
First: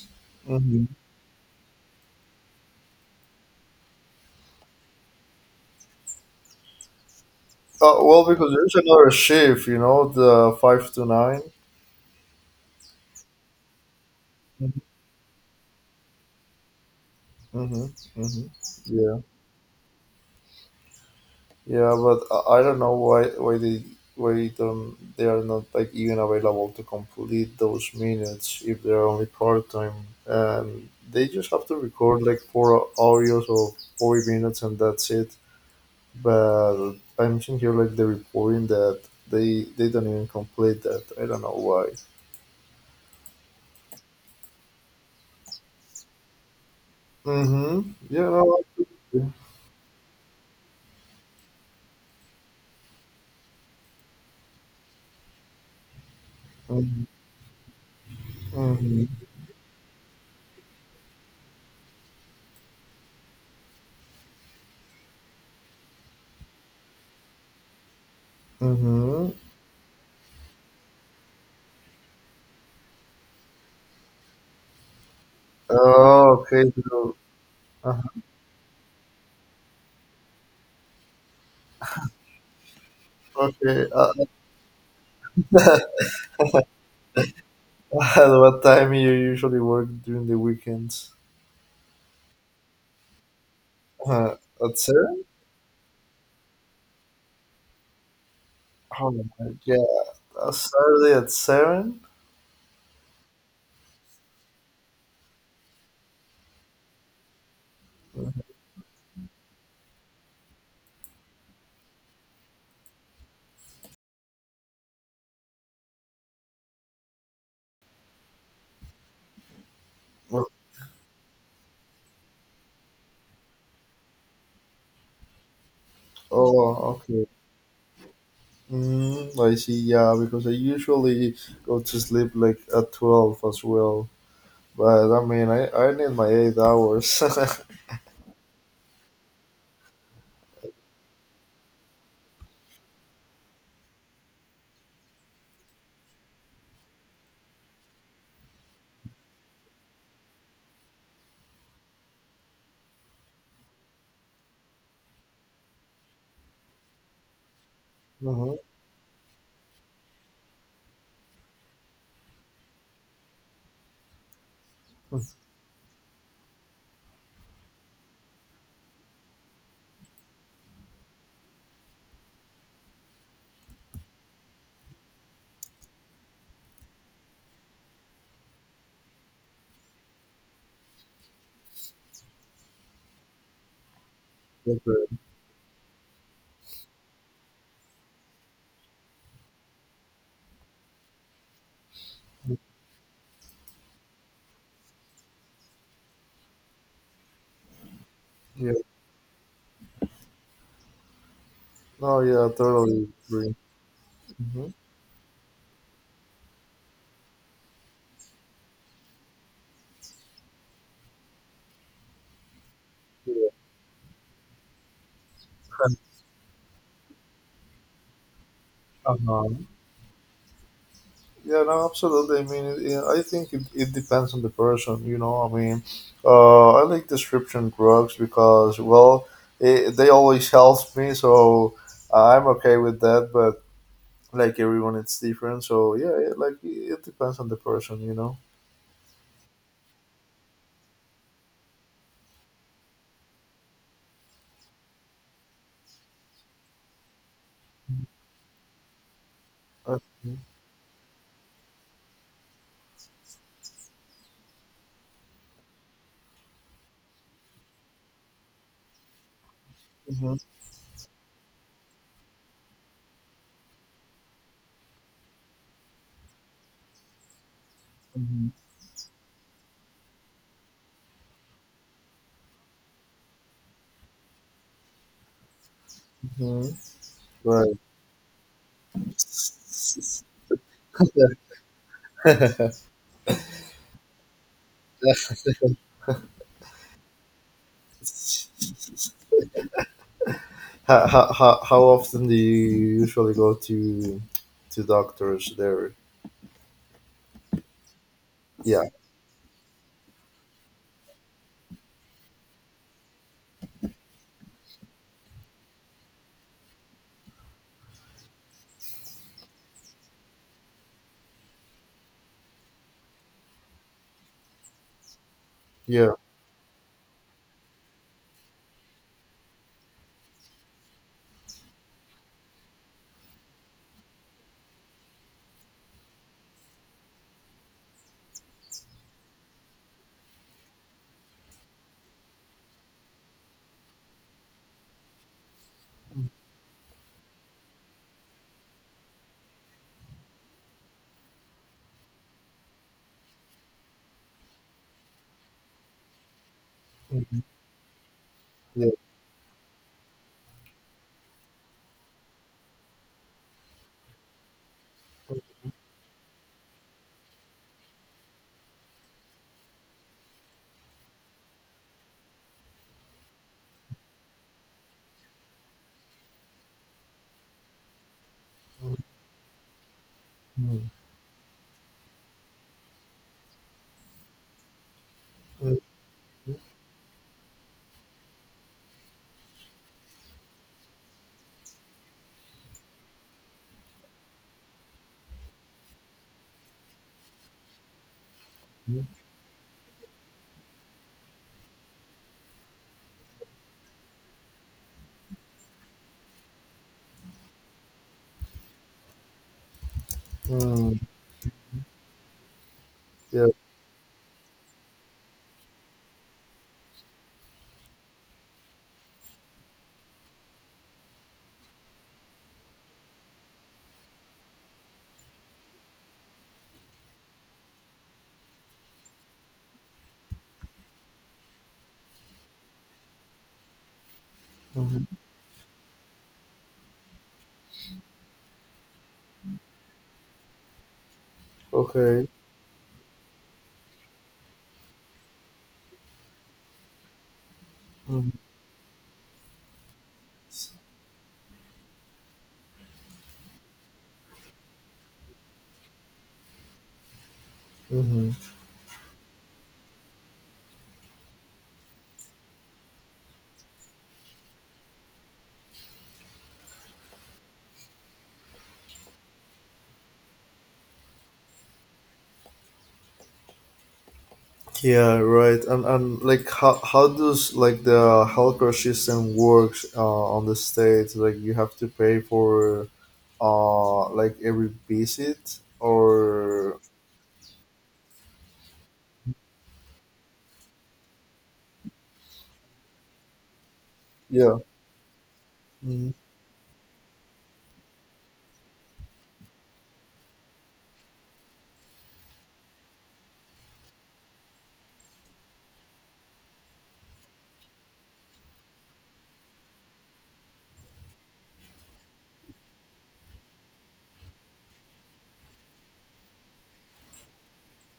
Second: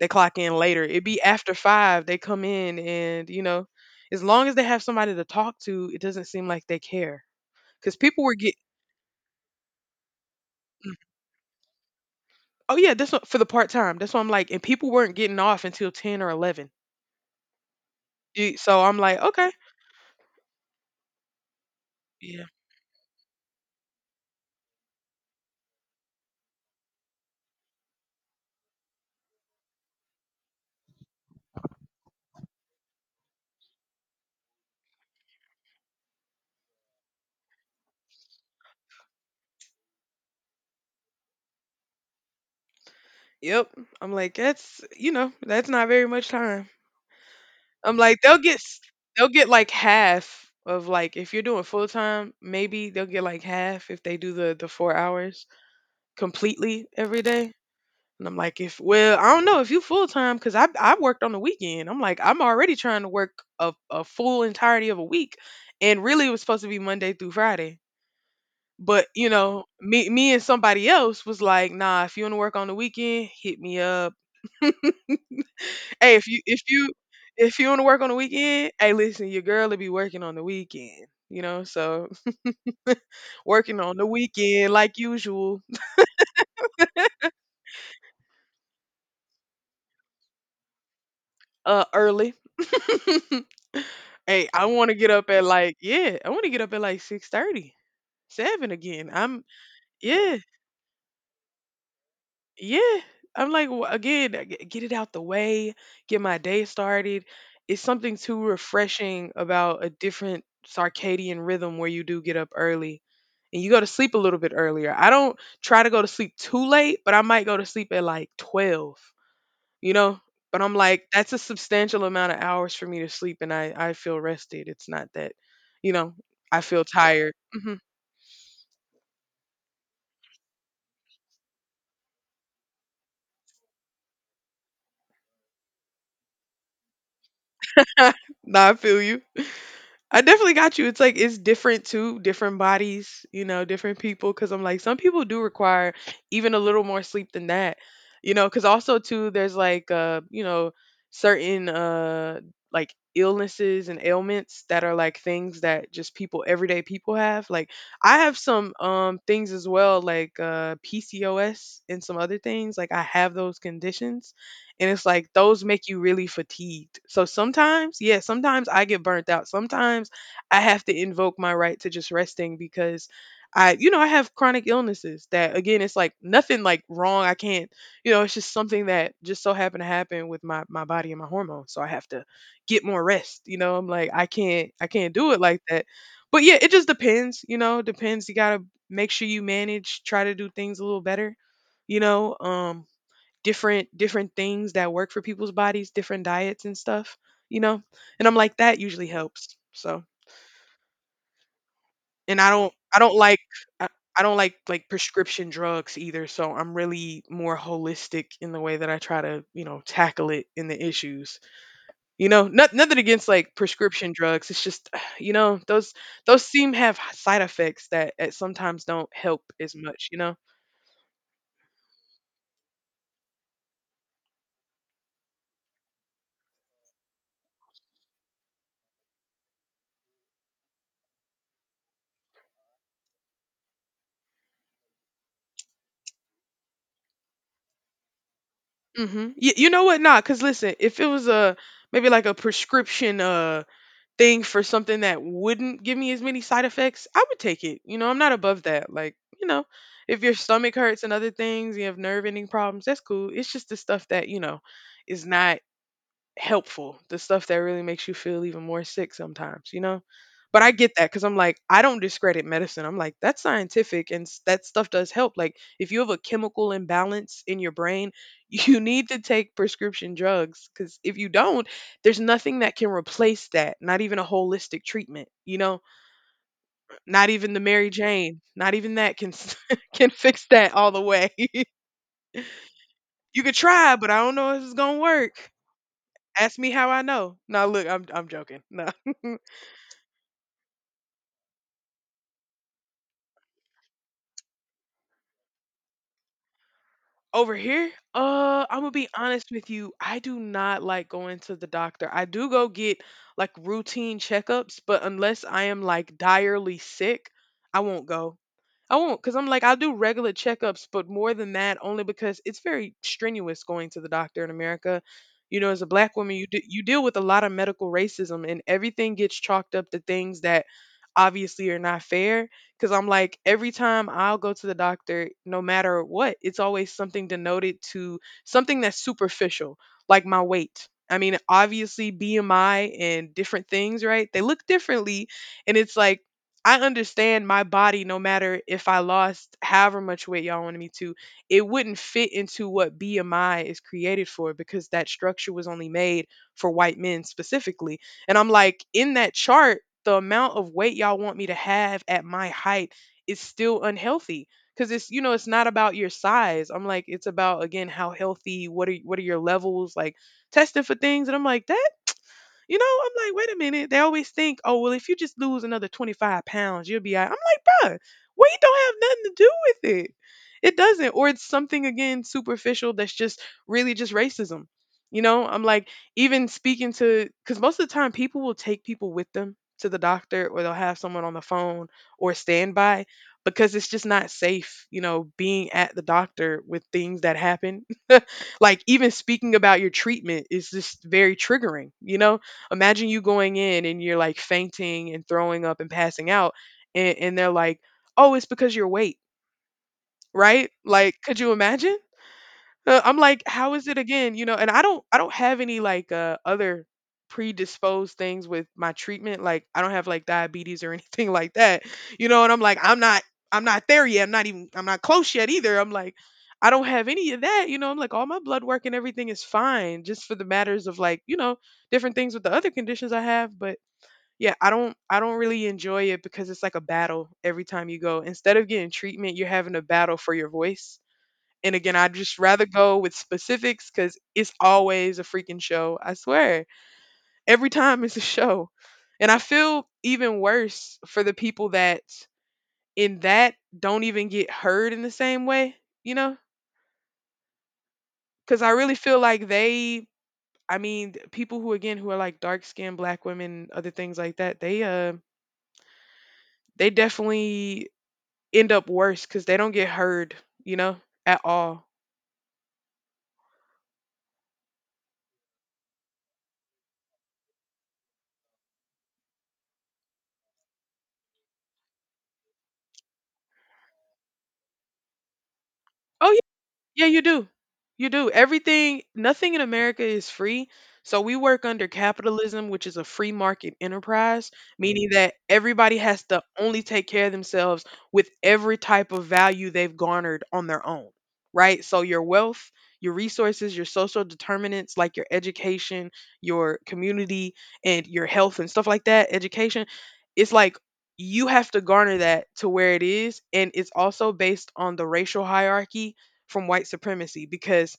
They clock in later. Mhm. It be after five. They come in, and you know, as long as they have somebody to talk to, it doesn't seem like they care. Because Uh, people well, were because get. there's another shift, you know, the 5 Mm. to 9. Oh yeah, that's what, for the part time. That's what I'm like, and Mm-hmm. people weren't getting off until 10 or 11. Mm-hmm. Mm-hmm. So I'm like, Yeah. okay, Yeah, but I yeah, I don't know why they why don't they are not like even available to complete those minutes if they're only part time. They just have to record like four audios of 40 minutes and that's it. But I'm seeing here like the reporting that they don't even complete that. I don't know why. yep. I'm like, that's you know, that's not very much time. Mm-hmm. I'm like, Yeah. No. They'll get like half of like if you're doing full time, maybe they'll get like half if they do the 4 hours completely Mm-hmm. every day. And I'm like, if Mm-hmm. well, I don't know if you full time because I worked on the weekend. I'm like, I'm already trying to work a full entirety of a week, and really it was supposed to be Monday through Friday. But you Mm-hmm. know, me and somebody else was like, nah, if you want to work on the weekend, hit me up. Hey, if you Oh, if okay. you So, if you want to work uh, on the weekend, hey, listen, your girl will be working on the weekend. You know, so (laughs) working okay. on the weekend like usual, (laughs) At what time you usually work during the weekends? Early. (laughs) Uh, Hey, I at want to get seven? up at like I want to get up at like 6:30. 7 again. Oh my I'm god! Yeah. yeah, A Saturday at seven? yeah. I'm like Again, get it out the way, get my day started. It's something too refreshing about a different circadian rhythm where you do get up early and you go to sleep a little bit earlier. I don't try to go to sleep too late, but I might go to sleep at like 12, you know? But I'm like that's a substantial amount of hours for me to sleep and I feel rested. It's not that, you know, I Oh, feel okay. tired. Mhm. Mm, I see. Yeah, because I usually go to sleep like at 12 as well. But I mean, I need my 8 hours. (laughs) (laughs) Nah, I feel you. I definitely got you. It's like it's different too, different bodies, you know, different people. Cause I'm like, some people do require even a little more sleep than that, you know. Cause also too, there's like, you know, certain like illnesses and ailments that are like things that just people, everyday people have. Like I have Mhm. some things as well, like PCOS and some other things. Like I have those conditions and it's like those make you really fatigued. So sometimes, yeah, sometimes I get burnt out. Sometimes I have to invoke my right to just resting because I, you know, I have chronic illnesses that again, it's like nothing like wrong. I can't, you know, it's just something that just so happened to happen with my my body and my hormones. So I have to get more rest. You know, I'm like I can't Okay. do it like that. But yeah, it just depends, you know, depends. You got to make sure you manage, try to do things a little better, you know. Different things that work for people's bodies, different diets and stuff, you know? And I'm like Yeah. that usually helps. So, No. and Yeah. Totally agree. I, I don't like Hmm. Prescription drugs either, so I'm really more holistic in the way that I try to, you know, tackle it in the issues. You know, nothing against Yeah. like prescription drugs. It's just, (sighs) you know, (laughs) those seem have side effects that sometimes don't help Uh-huh. as much, you know? Yeah, no, absolutely. I mean, I think it depends on the person, you know. I mean, I like prescription drugs because, well, they always help me, so I'm okay with that. But like everyone, it's different. So yeah, it depends on the person, you know. Mm-hmm. You know what? Nah, cause listen, if it was a maybe like a prescription, thing for something that wouldn't give me as many side effects, I would take it. You know, I'm not above that. Like, you know, Uh, if your stomach hurts and other things, you have nerve ending problems, that's cool. It's just the stuff that, you know, is not helpful, the stuff that really makes you feel even more sick sometimes, you know? mhm, But I get that because I'm like, I don't discredit medicine. I'm like, that's scientific and that stuff does help. Like, if you have a chemical imbalance in your brain, (laughs) mhm, you need to take prescription drugs because if you don't, there's nothing that can replace that, not even a holistic treatment, you know? mhm. Not even the Right. Mary Jane, not even that can, (laughs) can fix that all the way. (laughs) You (laughs) could try, but I don't know if it's going to work. Ask me how I know. No, look, I'm joking. No. How often do you usually go to doctors there? Over here, I'm Yeah. gonna be honest with you. I do not like going to the doctor. I do go get like routine checkups, but unless I am like direly sick, I won't go. I won't because I'm like, I'll do regular checkups, but more than that, only because it's very strenuous going to the doctor in America. You know, as a Yeah. black woman, you, you deal with a lot of medical racism, and everything gets chalked up to things that obviously are not fair. Because I'm like, every time I'll go to the doctor, no matter what, it's always something denoted to something that's superficial, like my weight. I mean, obviously, BMI and different things, right? They look differently. And it's like, I understand my body, no matter if I lost however much weight y'all wanted me to, it wouldn't fit into what BMI is created for because that structure was only made for white men Mhm. specifically. And I'm like, Yeah. in that chart, the amount of weight y'all want me to have at my height is still unhealthy because it's it's not about your size. I'm like, it's about again how healthy. What are your levels like? Testing for things, and I'm like that you know, I'm like, wait a minute. They always think, oh, well, if you just lose another 25 pounds, you'll be all right. I'm like, bruh, weight don't have Mhm. nothing to do with it. It doesn't. Or it's something, again, superficial that's just really just racism. You know, I'm Mhm. like, even speaking to, because most of the time people will take people with them to the doctor or they'll have someone on the phone or standby because it's just not safe, you know, being at the doctor with things that happen. (laughs) Like even speaking about your treatment is just very triggering, you know? Imagine you going in and you're like fainting and throwing up and passing out, and they're like, "Oh, it's because your weight, right?" Mhm. Like, could you imagine? I'm like, Yeah. how is it again? You know, and I don't have any like other predisposed things with my treatment. Like, I don't have like diabetes or (laughs) anything like that. You know, and I'm like, I'm not there yet. I'm not close yet either. I'm like, I don't have any of that. You know, I'm like, all my blood work and everything is fine, just for the matters of like, you know, different things with the other conditions I have, but yeah, I don't Mhm. I don't really enjoy it because it's like a battle every time you go. Instead of getting treatment, you're having a battle for your voice. And again, I'd Okay. just rather go with specifics because it's always a freaking show. I swear. Every time it's a (laughs) Mhm. show. And I feel even worse for the people that in that don't even get heard in the same way, you know? Mm-hmm. Because I really feel like they, I mean, people who, again, who are like dark skinned black women, other things like that, they definitely end up worse because they don't get heard, you know, at all. Yeah, right. And like how does like the healthcare system works on the states? Like you have to pay for like every visit, Oh, or yeah, you do. You do. Everything, nothing in America is free. So we work under capitalism, which is a free market enterprise, yeah. meaning that everybody Mm-hmm. has to only take care of themselves with every type of value they've garnered on their own, right? So your wealth, your resources, your social determinants like your education, your community, and your health and stuff like that, education, it's like you have to garner that to where it is. And it's also based on the racial hierarchy from white supremacy because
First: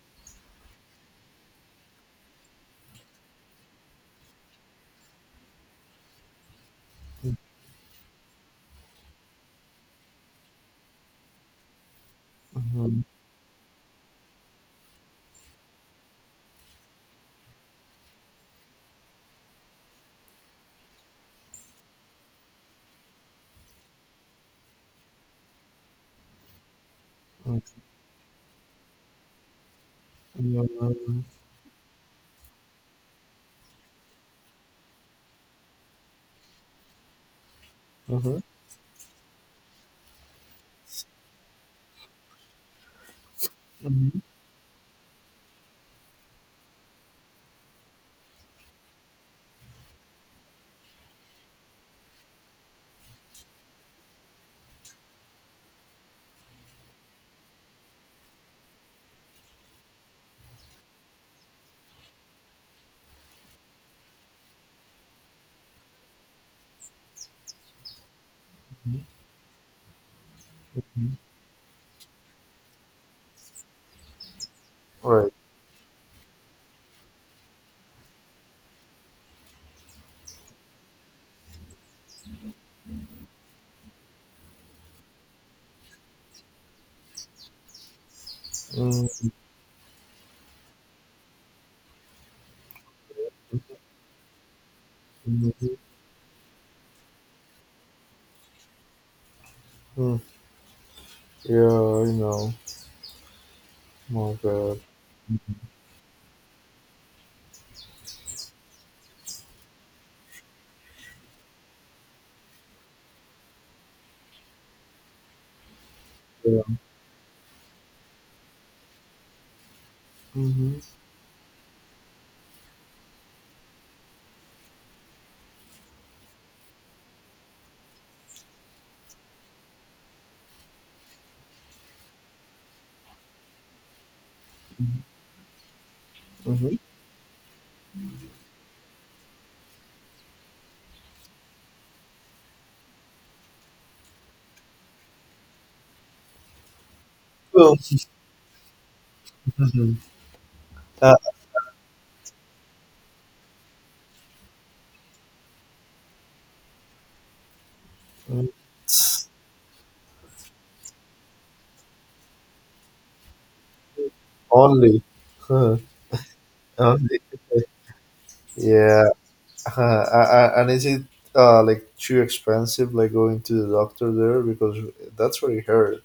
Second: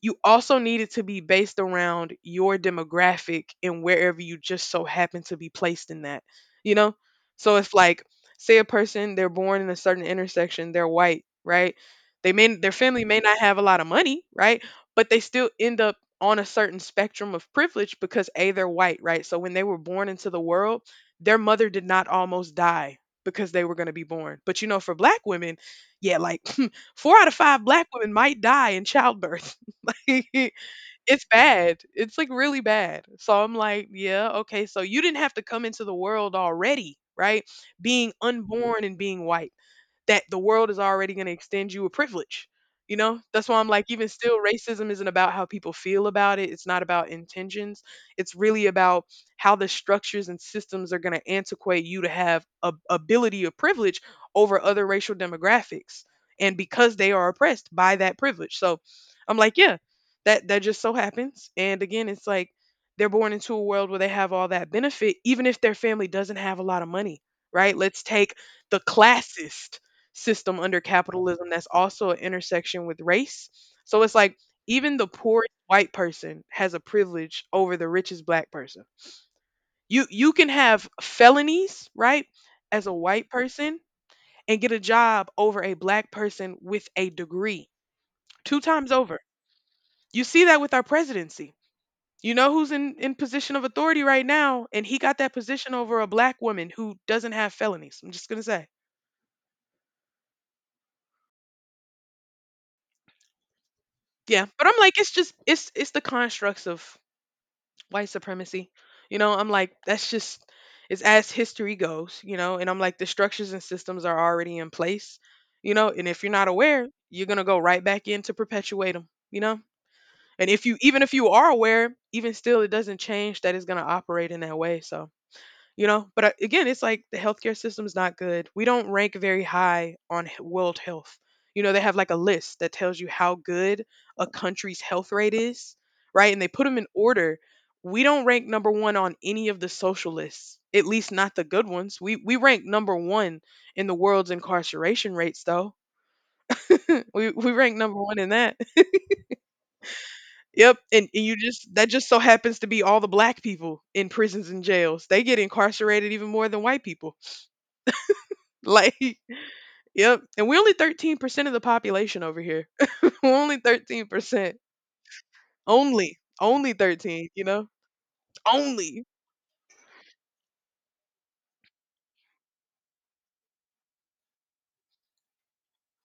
you also need it to be based around your demographic and wherever you just so happen to be placed in that, you know? So if like say a person they're born in a certain intersection, they're white, right? They may their Mm-hmm. family may not have a lot of money, right? But they still end up on a certain spectrum of privilege because A, they're white, right? So when they were born into the world, their mother did not almost die because they were going to be born. But you know, for black women, yeah, like 4 out of 5 black women might die in childbirth. (laughs) Like, Mm-hmm. it's bad. It's like really bad. So I'm like, yeah, okay. So you didn't have to come into the world already, right? Being unborn and being white that the world is already going to extend you a privilege. You know, that's why I'm like, even Mm-hmm. still, racism isn't about how people feel about it. It's not about intentions. It's really about how the structures and systems are going to antiquate you to have a ability of privilege over other racial demographics, and because they are oppressed by that privilege. So, I'm like, yeah, that just so happens. And again, it's like they're born into a world where they have all that benefit, even if their family doesn't have a lot of money, right? Let's take the classist system under capitalism that's also an intersection with race. So it's like even the Right. poorest white person has a privilege over the richest black person. You can have felonies, right, as a white person and get a job over a black person with a degree. Two times over. You see that with our presidency. You know who's in position of authority right now, and he got that Mm-hmm. position over a black woman who doesn't have felonies. I'm just gonna say. Yeah, I know. My Yeah. But I'm God. like, it's just it's the constructs of white supremacy. You know, I'm like, that's just, it's as history goes, you know, and I'm like, the structures and systems are already in place, you know, and if you're not Yeah. aware, you're going to go right back in to perpetuate them, you know? And if you, Mm-hmm. even if you are aware, even still, it doesn't change that it's going to operate in that way. So, you know, but again it's like the healthcare system's not good. We don't rank very high on world health. You know, they have like a list that tells you how good a country's health rate is, right, and they put Mm-hmm. them in order. We don't rank number one on any of the social lists, at least not the good ones. We rank number one in the world's incarceration rates though. (laughs) We rank Well, number one in that. (laughs) mhm, Yep, and, uh, and you just that just so happens to be all the black people in prisons and jails. They get incarcerated even more than white people. (laughs) mm, Like yep. And we're only 13% of the population over here. (laughs) We're only 13%. only, huh, Only. Only only. 13, you know? Only. Yeah. (laughs) And is it like too expensive, like going to the doctor there, because that's what I heard.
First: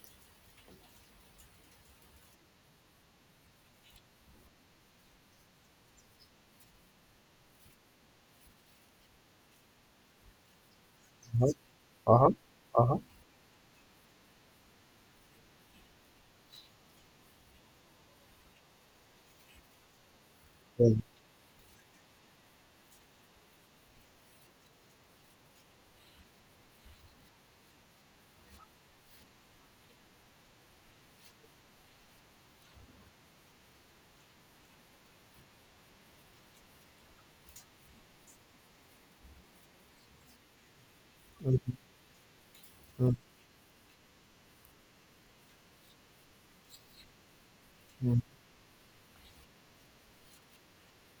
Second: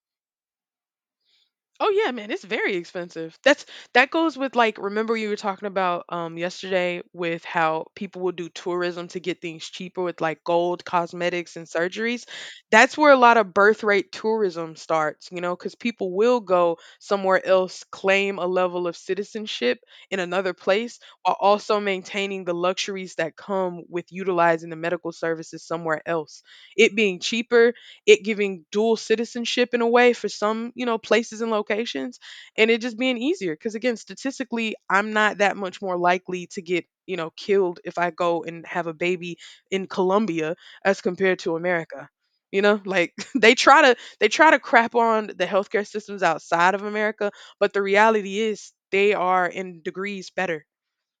Oh yeah, man, it's very expensive. That's that goes with like remember you were talking about yesterday with how people will do tourism to get things cheaper with like gold, cosmetics and Uh surgeries. huh. Uh That's huh. where a lot of birth rate tourism starts, you know, cuz people will go somewhere else claim a level of citizenship in another place Mm. while also maintaining the luxuries that come with utilizing the medical services somewhere else. It being cheaper, it giving dual citizenship in a way for some, you know, places and locations, and it just being easier. Because again, statistically, I'm not that much more likely to get, you know, killed if I go and have a baby in Colombia as compared to Mm. America. You know, like Mm. (laughs) they try to crap on the healthcare systems outside of America, but the reality is they are in degrees better.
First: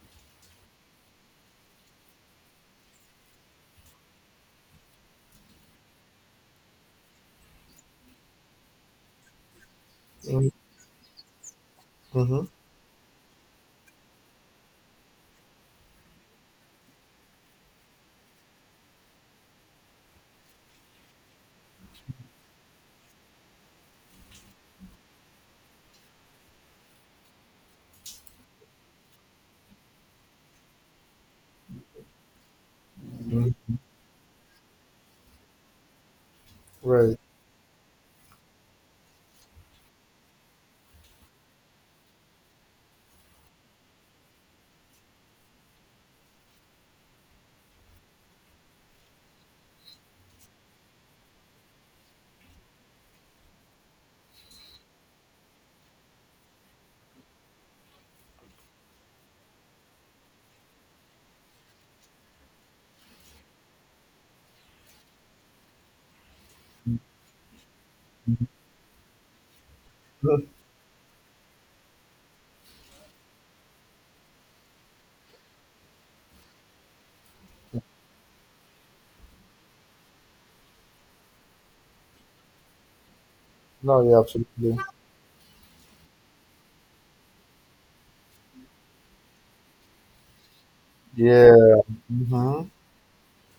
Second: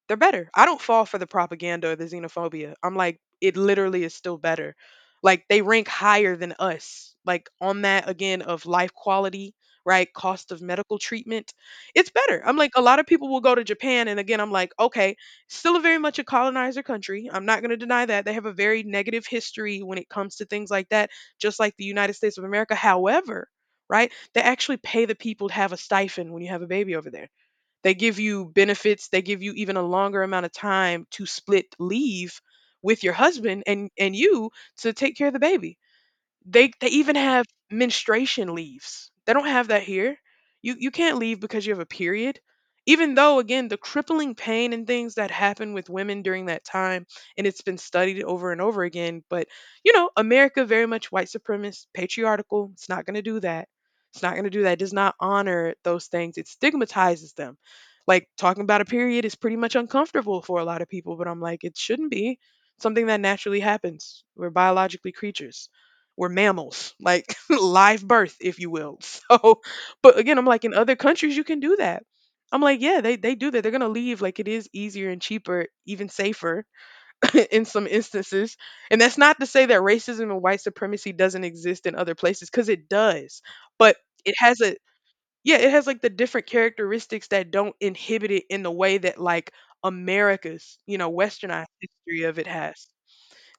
They're better. I don't fall for the propaganda or the xenophobia. I'm like, it literally is still better. Like they rank higher than us. Like on that again of life quality, right? Mm. Cost of medical treatment. It's better. Mm-hmm. I'm like, a lot of people will go to Japan and again I'm like, okay, still a very much a colonizer country. I'm not gonna deny that. They have a very negative history when it comes to things like that, just like the United States of America. However, right? They actually pay the people to have a stipend when you have a baby over there. They give you benefits, they give you even a longer amount of time to split leave with your Mm. husband and you to take care of the baby. They even Right. have menstruation leaves. They don't have that here. You can't leave because you have a period. Even though again the crippling pain and things that happen with women during that time and it's been studied over and over again, but you know, America very much white supremacist, patriarchal. It's not going to do that. It's not going to do that. It does not honor those things. It stigmatizes them. Like talking about a period is pretty much uncomfortable for a lot of people, but I'm like it shouldn't be something that naturally happens. We're biologically creatures. We're mammals, like (laughs) live birth, if you will. (laughs) So, but again, Mm. I'm (laughs) like, in other countries, you can do that. I'm like, yeah, they do that. They're going to leave. Like, it is easier and cheaper, even safer (laughs) in some instances. And that's not to say that racism and white supremacy doesn't exist in other places, because it does. But No, yeah, it has a, absolutely. yeah, it has like the different characteristics that don't inhibit it in the way that like America's, you know, westernized Yeah. history of it Mm-hmm. has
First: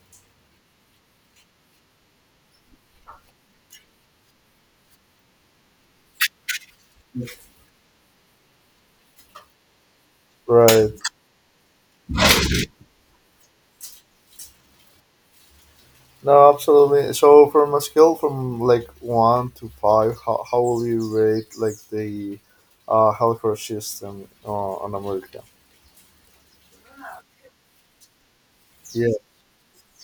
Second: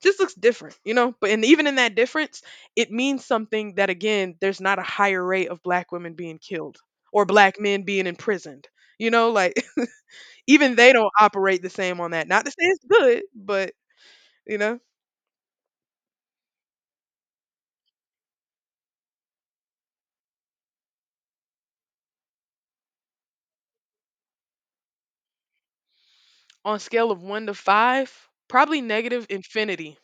just looks different, you know? But and even in that difference, it means something that again, there's not a higher rate of black women being killed or black men being imprisoned. You know, like (laughs) even Right. they don't operate the same on that. Not to say it's good, but you know, No, absolutely. So, from a scale from like one to five, how will you rate like the healthcare system on America? on a scale of one to five, probably Yeah. negative infinity.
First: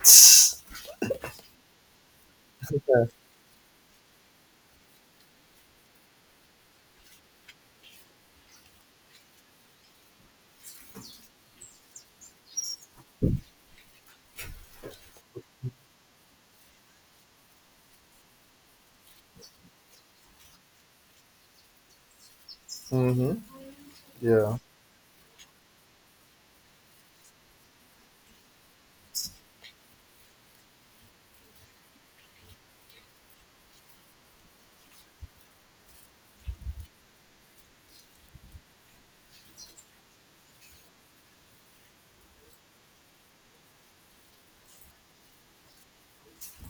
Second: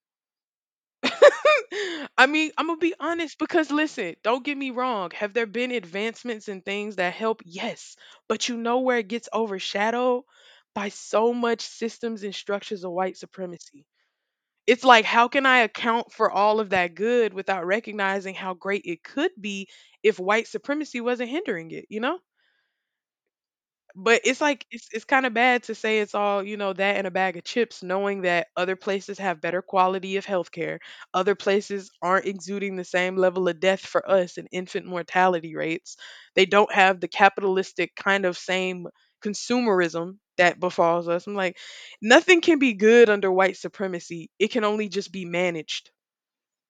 Yes. (laughs) I mean, I'm gonna be honest because listen, don't get me wrong. Have there been advancements and things that help? Yes, but you know where it gets overshadowed by so much systems and structures of white supremacy. It's like, how can I account for all of that good without recognizing how great it could be if white supremacy wasn't hindering it, you know? Mm-hmm. But it's Yeah. like it's kind of bad to say it's all, you know, that and a bag of chips, knowing that other places have better quality of healthcare. Other places aren't exuding the same level of death for us and infant mortality rates. They don't have the capitalistic kind of same consumerism that befalls us. I'm like, nothing can be good under white supremacy. It can only just be managed.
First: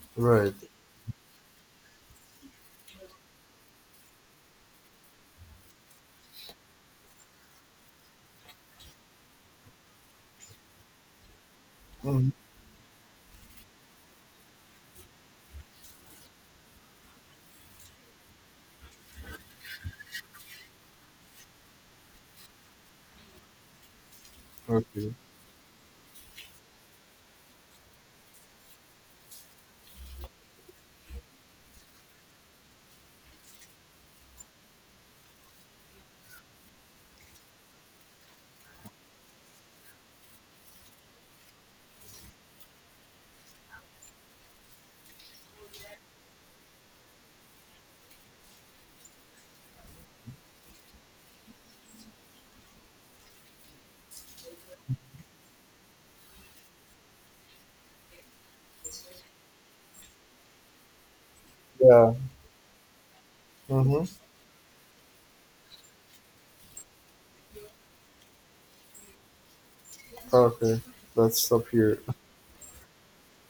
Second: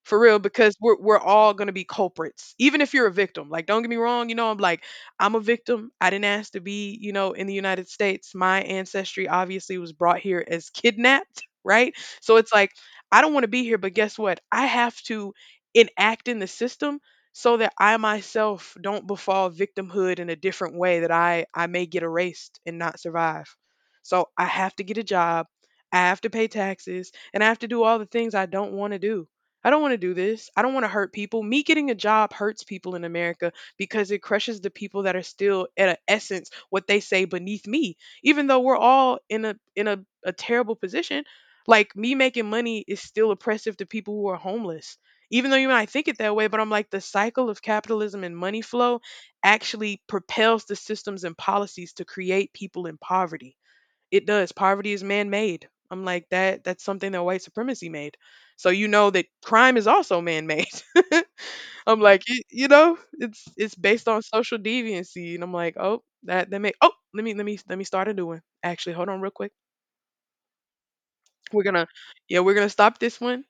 For real, Right. because we're all gonna be culprits, even if you're a victim. Like, don't get me wrong, you know, I'm like, I'm a victim. I didn't ask to be, you know, in the United States. My ancestry obviously was brought here as kidnapped, (laughs) right? Mm-hmm. So it's like, I don't want to be here, but guess what? I have to enact in the system so that I myself don't befall victimhood in a different way that I may get erased and not survive. So I have to get a Okay. job, I have to pay taxes, and I have to do all the things I don't want to do this. I don't want to hurt people. Me getting a job hurts people in America because it crushes the people that are still at an essence what they say beneath me. Even though we're all in a terrible position, like me making money is still oppressive to people who are homeless. Even though you might think it that way, but I'm like the cycle of capitalism and money flow actually propels the systems and policies to create people in poverty. It does. Poverty is man-made. I'm like that's something that white supremacy made. So you know that crime is also man-made. (laughs) I'm Yeah. like, you know, it's Mm-hmm. based on social deviancy and I'm like, "Oh, that that make Oh, let me start a new one." Actually, hold on real quick. Okay. Let's We're stop going to here. Yeah, we're going to stop this one